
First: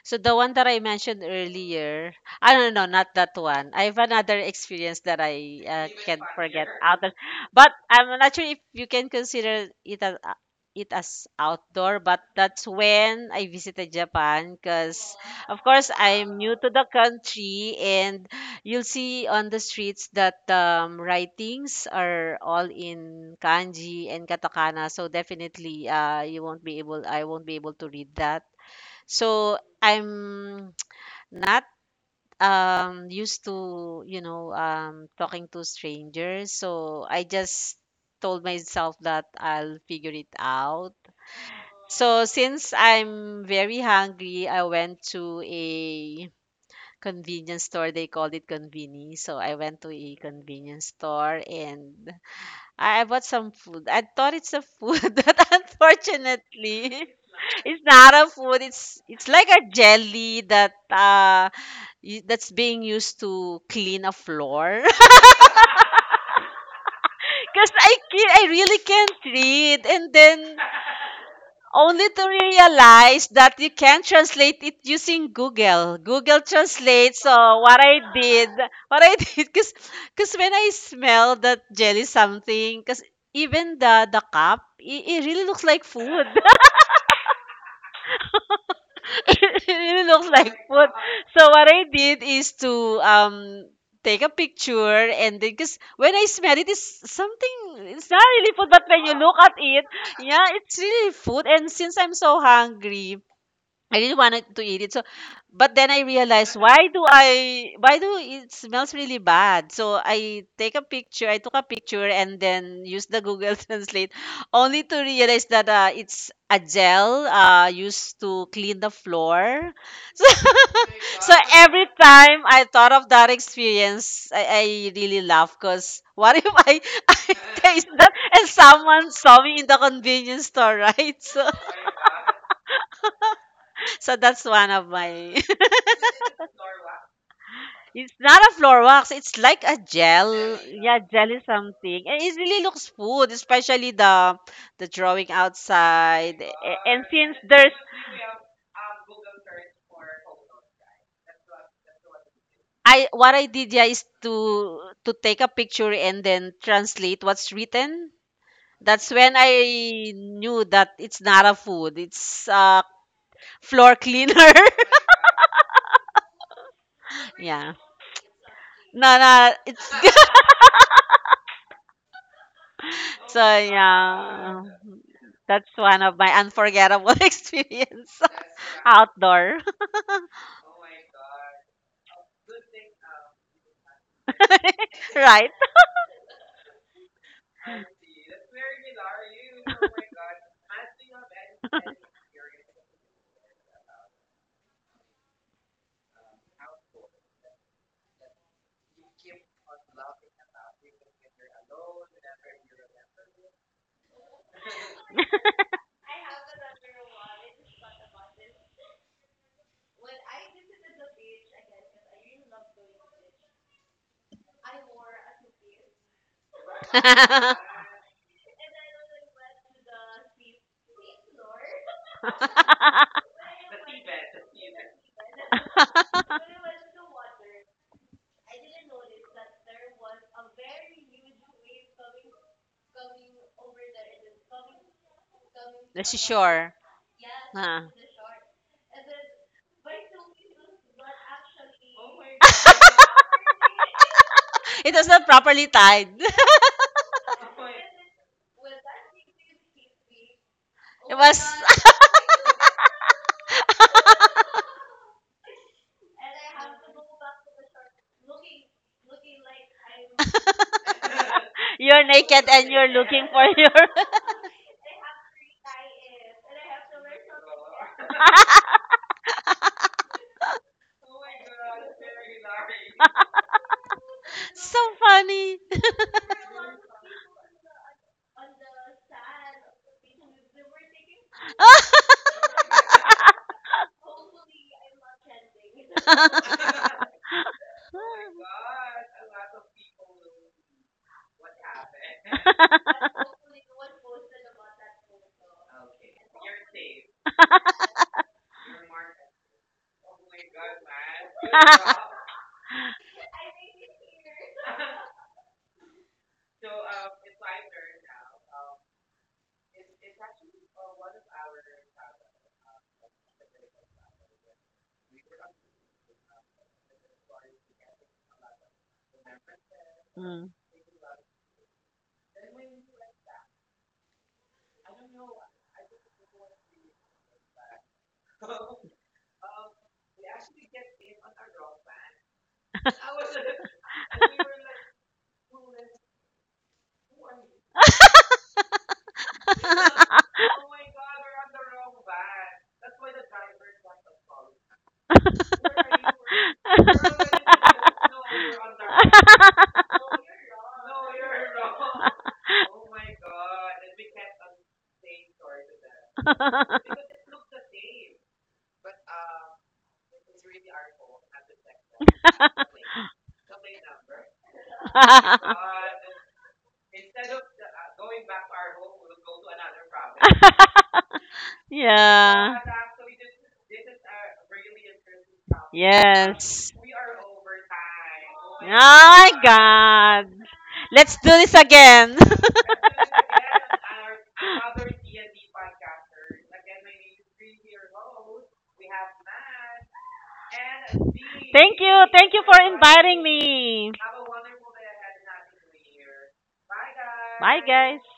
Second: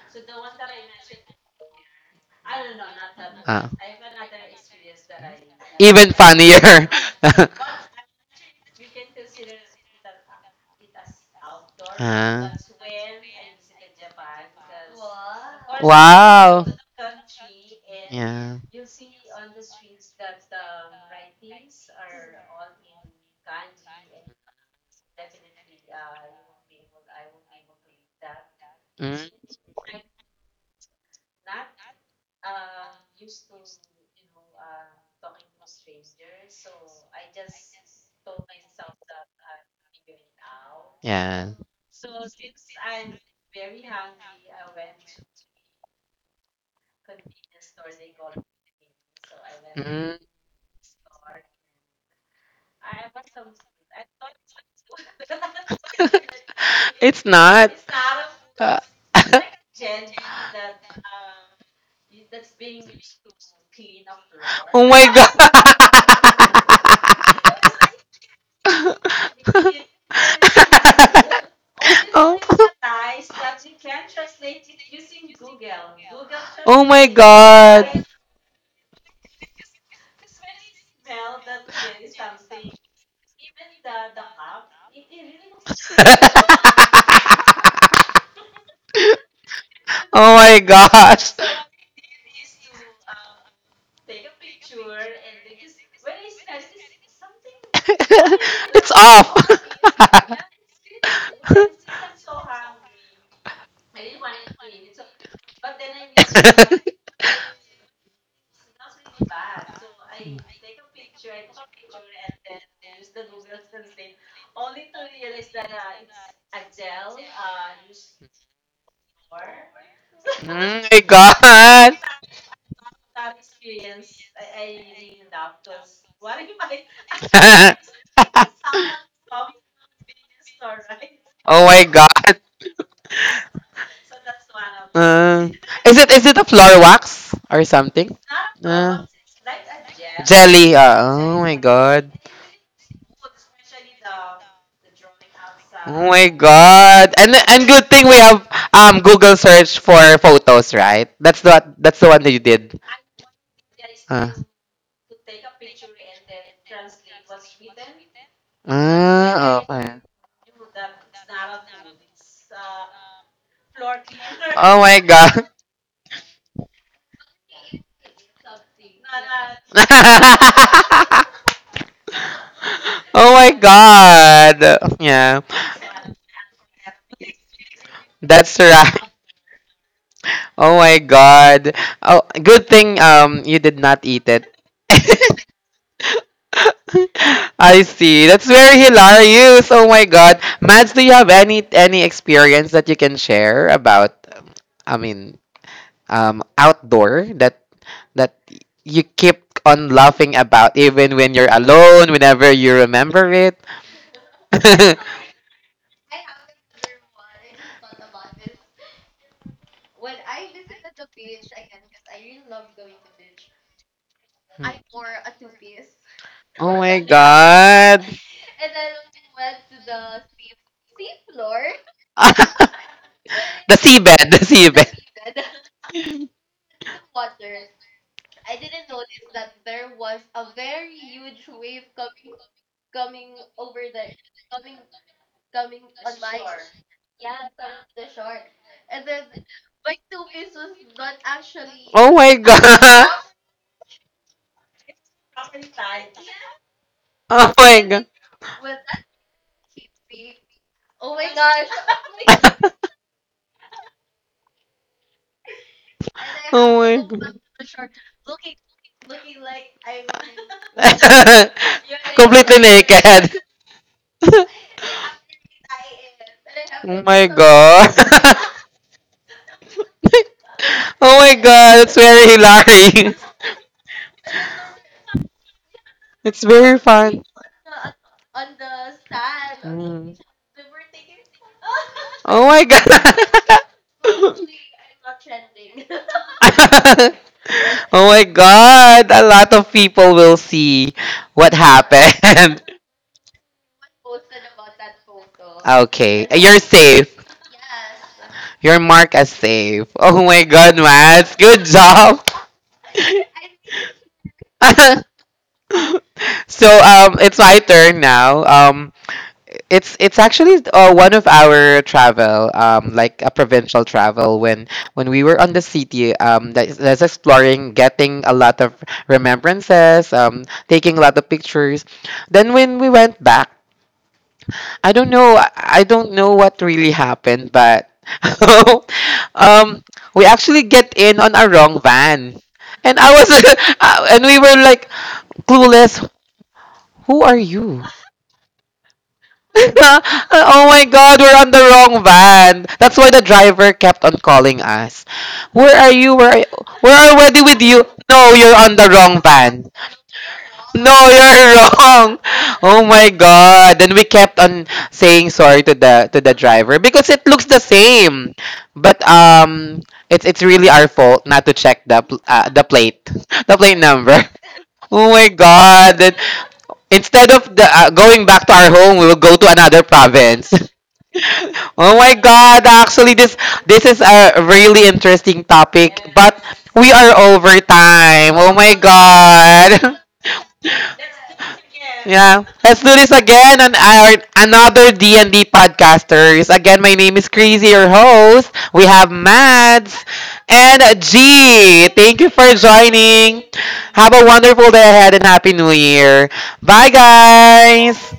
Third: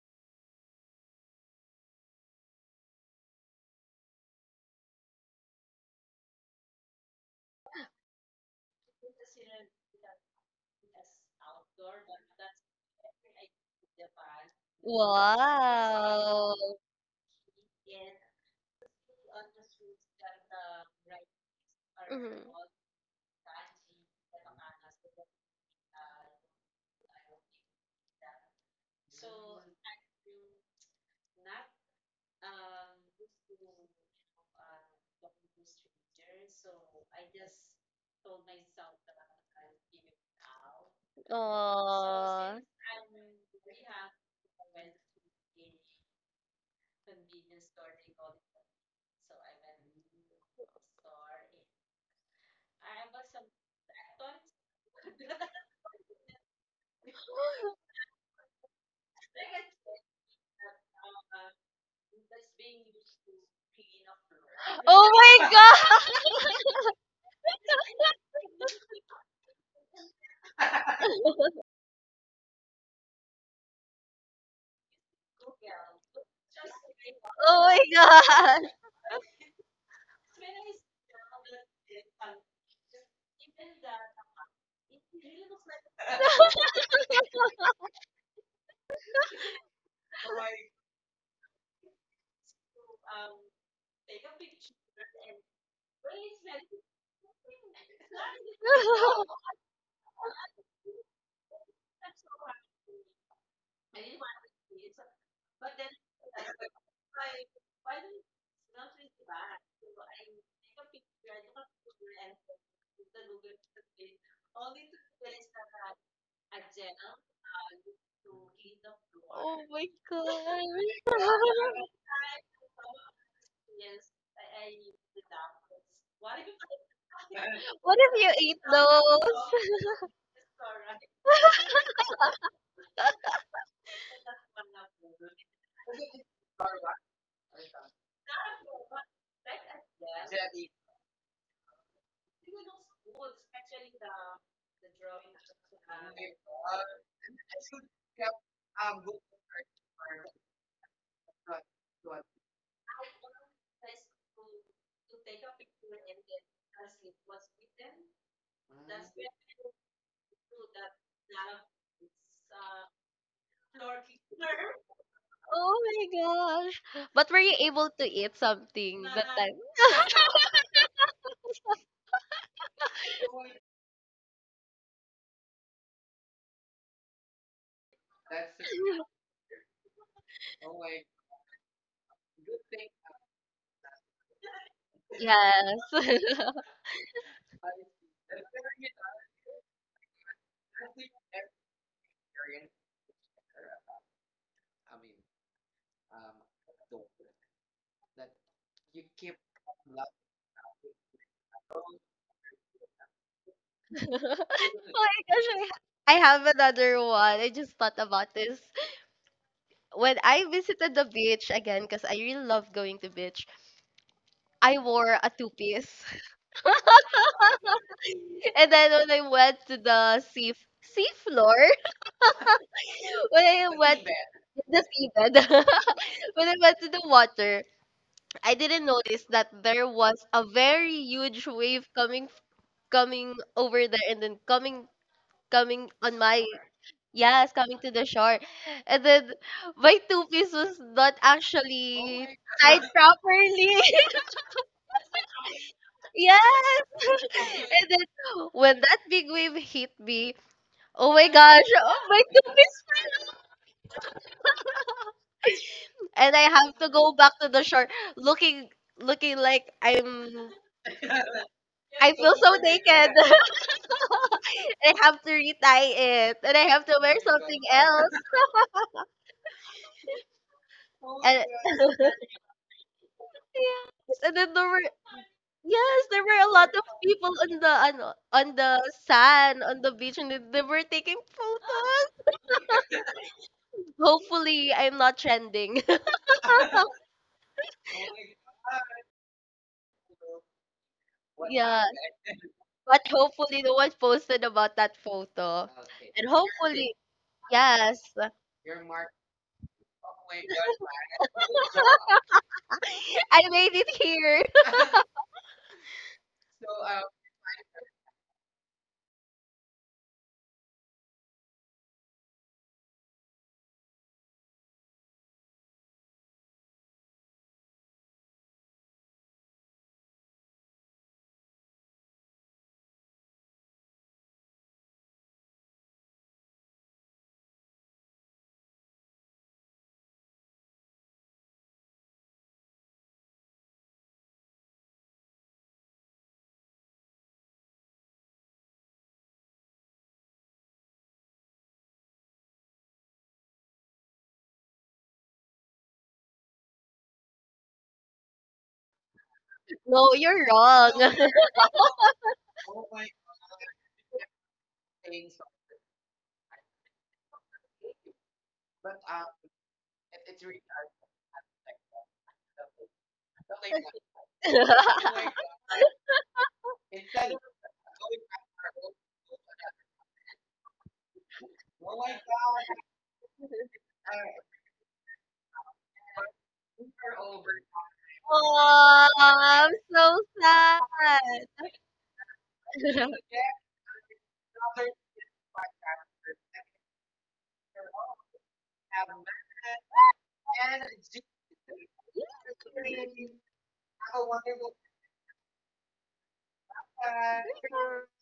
[SPEAKER 3] So the one that I mentioned earlier, I don't know, not that
[SPEAKER 1] Ah.
[SPEAKER 3] one. I have another experience that I
[SPEAKER 1] Even
[SPEAKER 3] can't forget
[SPEAKER 1] funnier.
[SPEAKER 3] outdoor, but I'm not sure if you can consider it as outdoor. But
[SPEAKER 1] Ah.
[SPEAKER 3] that's when I visited Japan, because of course I'm new
[SPEAKER 2] wow.
[SPEAKER 1] Wow.
[SPEAKER 3] to the country, and
[SPEAKER 1] Yeah.
[SPEAKER 3] you'll see on the streets that writings are
[SPEAKER 2] Mhm.
[SPEAKER 3] all in kanji and katakana. So definitely, you won't be able, I won't be able to read that, so
[SPEAKER 1] Mm.
[SPEAKER 3] I'm not used to, you know, talking to strangers. So I just told myself that I'll figure it out.
[SPEAKER 1] Yeah.
[SPEAKER 3] So
[SPEAKER 2] Aw.
[SPEAKER 3] since I'm very hungry, I went to a convenience store. They called it conveni. So I went to a
[SPEAKER 1] Mm.
[SPEAKER 3] convenience store and I bought some food. I thought it's a food, but unfortunately,
[SPEAKER 1] it's not.
[SPEAKER 3] it's not a food.
[SPEAKER 1] Uh,
[SPEAKER 3] It's like a jelly that that's being used to clean a floor.
[SPEAKER 1] oh my
[SPEAKER 2] Oh my
[SPEAKER 1] god.
[SPEAKER 2] god.
[SPEAKER 3] Because I really can't read, and then only to
[SPEAKER 1] oh.
[SPEAKER 3] realize that you can translate it using Google. Google
[SPEAKER 1] Oh my
[SPEAKER 3] Translate. So what
[SPEAKER 2] Oh
[SPEAKER 3] I
[SPEAKER 1] god.
[SPEAKER 3] did,
[SPEAKER 2] my
[SPEAKER 3] what I did, because when I smell that jelly something, because even the cup, it really looks like food. It really looks
[SPEAKER 1] oh
[SPEAKER 3] like
[SPEAKER 1] my
[SPEAKER 3] food.
[SPEAKER 1] gosh.
[SPEAKER 3] So what I did is to um take a picture and then because when I smell it, it's something. It's not really food, but
[SPEAKER 1] it's
[SPEAKER 3] when you
[SPEAKER 2] god.
[SPEAKER 3] look at
[SPEAKER 1] off.
[SPEAKER 3] it, yeah, it's really food. And since I'm so hungry, I really wanted to eat it. So, but then I realized why do it smells really bad? So I take a picture. I took a picture and then used the Google Translate, only to realize that it's a gel used to clean the floor.
[SPEAKER 2] Oh my
[SPEAKER 3] So,
[SPEAKER 1] oh
[SPEAKER 2] god!
[SPEAKER 1] my
[SPEAKER 3] so every
[SPEAKER 1] god.
[SPEAKER 3] time I thought of that experience, I really laugh because what if I, I taste
[SPEAKER 2] What
[SPEAKER 3] that
[SPEAKER 2] if you
[SPEAKER 3] and
[SPEAKER 2] eat
[SPEAKER 3] someone
[SPEAKER 2] those?
[SPEAKER 3] saw me in the convenience store, right? So,
[SPEAKER 1] oh my god.
[SPEAKER 3] so that's one of my.
[SPEAKER 1] Uh, is it a floor wax or
[SPEAKER 3] It's
[SPEAKER 1] something?
[SPEAKER 3] not a floor
[SPEAKER 1] Uh,
[SPEAKER 3] wax. It's like a gel.
[SPEAKER 1] jelly.
[SPEAKER 3] Yeah, jelly
[SPEAKER 1] Oh my
[SPEAKER 3] something.
[SPEAKER 1] god.
[SPEAKER 3] And it really looks food, especially the drawing
[SPEAKER 1] Oh my
[SPEAKER 3] outside. And
[SPEAKER 1] god.
[SPEAKER 3] since
[SPEAKER 1] And
[SPEAKER 3] there's
[SPEAKER 1] good thing we have Google search for photos, right? That's the one that you did.
[SPEAKER 3] I what I did yeah is
[SPEAKER 1] Uh,
[SPEAKER 3] to take a picture and then translate what's written. That's when
[SPEAKER 1] ah, okay.
[SPEAKER 3] I knew that it's not a food. It's a floor cleaner.
[SPEAKER 1] Oh my god.
[SPEAKER 2] Oh my gosh. But were you
[SPEAKER 3] Yeah.
[SPEAKER 2] able to eat something
[SPEAKER 3] No,
[SPEAKER 2] that
[SPEAKER 3] no,
[SPEAKER 2] time?
[SPEAKER 3] it's
[SPEAKER 1] oh
[SPEAKER 3] so
[SPEAKER 1] my
[SPEAKER 3] yeah.
[SPEAKER 1] god. Yeah.
[SPEAKER 3] That's one of my unforgettable experience
[SPEAKER 1] That's right.
[SPEAKER 3] outdoor,
[SPEAKER 1] Oh my god. Oh, good thing you did not eat it.
[SPEAKER 3] right?
[SPEAKER 2] Yes. Oh
[SPEAKER 1] I see. That's very hilarious. Oh my god. Mads, do you have any experience that you can share about? I mean outdoor that that you keep on laughing about even when you're alone, whenever you remember it.
[SPEAKER 2] my gosh, I have another one. I just thought about this. When I visited the beach again, because I really love going to beach, I wore a two-piece.
[SPEAKER 1] oh my god.
[SPEAKER 2] And then when I went to the sea floor, when I the went seabed,
[SPEAKER 1] The
[SPEAKER 2] the
[SPEAKER 1] seabed.
[SPEAKER 2] seabed when I went to the water, I didn't notice that there was a very huge wave coming over there and then coming
[SPEAKER 3] The
[SPEAKER 2] on my
[SPEAKER 3] seashore.
[SPEAKER 2] yes, coming
[SPEAKER 3] Huh.
[SPEAKER 2] to the shore. And then my two piece was not oh
[SPEAKER 1] Oh
[SPEAKER 2] actually my
[SPEAKER 1] my
[SPEAKER 2] tied god
[SPEAKER 1] god.
[SPEAKER 2] properly.
[SPEAKER 3] It was not properly tied.
[SPEAKER 2] Yes.
[SPEAKER 1] Oh my
[SPEAKER 2] And then
[SPEAKER 1] god.
[SPEAKER 2] when that big wave hit me, oh
[SPEAKER 3] It
[SPEAKER 2] my
[SPEAKER 3] was
[SPEAKER 2] gosh, oh my two piece fell off. And I have
[SPEAKER 1] Oh
[SPEAKER 2] to go
[SPEAKER 1] my
[SPEAKER 2] back to the shore looking looking like I'm
[SPEAKER 1] god.
[SPEAKER 3] you're
[SPEAKER 2] I feel
[SPEAKER 3] naked
[SPEAKER 2] so
[SPEAKER 1] Completely
[SPEAKER 3] and you're
[SPEAKER 2] naked.
[SPEAKER 3] looking
[SPEAKER 1] naked.
[SPEAKER 3] for your
[SPEAKER 2] I have to retie it and I have to
[SPEAKER 1] Oh
[SPEAKER 2] wear
[SPEAKER 1] my
[SPEAKER 2] something
[SPEAKER 1] god.
[SPEAKER 2] else.
[SPEAKER 1] Oh my
[SPEAKER 2] And
[SPEAKER 1] god, it's very hilarious.
[SPEAKER 2] yes, and then there
[SPEAKER 3] so
[SPEAKER 2] were
[SPEAKER 3] funny.
[SPEAKER 2] yes, there were
[SPEAKER 1] It's
[SPEAKER 2] a lot
[SPEAKER 1] very
[SPEAKER 2] of
[SPEAKER 1] fun.
[SPEAKER 2] people on the sand on the
[SPEAKER 1] Mm.
[SPEAKER 2] beach and they were taking photos.
[SPEAKER 1] Oh my god.
[SPEAKER 2] Hopefully I'm not trending.
[SPEAKER 1] oh my god. A lot of people will see what
[SPEAKER 2] Yeah.
[SPEAKER 1] happened.
[SPEAKER 2] But hopefully no one posted about that photo.
[SPEAKER 1] Okay,
[SPEAKER 2] And
[SPEAKER 1] you're
[SPEAKER 2] hopefully
[SPEAKER 1] safe.
[SPEAKER 2] yes.
[SPEAKER 1] You're marked as safe. Oh my god, Mads. Good job.
[SPEAKER 2] I made it here.
[SPEAKER 1] I so it's my turn now. It's actually one of our travel like a provincial travel when we were on the city that's exploring getting a lot of remembrances
[SPEAKER 3] Mm.
[SPEAKER 1] taking a lot of pictures, then when we went back i don't know i I don't know what really happened, but um we actually get in on a wrong van, and I was and we were like clueless, who are you? oh my god, we're on the wrong van. That's why the driver kept on calling us. Where are you? Where are you? We're already with you. No, you're on the wrong van.
[SPEAKER 2] No, you're
[SPEAKER 1] No,
[SPEAKER 2] wrong.
[SPEAKER 1] you're wrong. Oh my god. Then we kept on saying sorry to the driver because it looks the same. But it's really our fault not to check the the plate. The plate number. Oh my god. Then instead of the, going back to our home, we will go to another province. Oh my
[SPEAKER 3] Yeah.
[SPEAKER 1] God, actually this is a really interesting topic, but
[SPEAKER 3] Yes.
[SPEAKER 1] we are over time. Oh my
[SPEAKER 2] Oh,
[SPEAKER 3] My
[SPEAKER 2] I'm
[SPEAKER 1] God.
[SPEAKER 2] so
[SPEAKER 3] God.
[SPEAKER 2] sad.
[SPEAKER 3] Let's do this again. Thank
[SPEAKER 1] Yeah, let's do this again on our another D&D podcasters. Again, my name is Crazy, your host. We have Mads and
[SPEAKER 3] you.
[SPEAKER 1] G. Thank you
[SPEAKER 3] Thank you
[SPEAKER 1] for
[SPEAKER 3] for inviting
[SPEAKER 1] joining.
[SPEAKER 3] me.
[SPEAKER 1] Have a wonderful day ahead and happy New Year. Bye,
[SPEAKER 3] Bye, guys.
[SPEAKER 1] guys.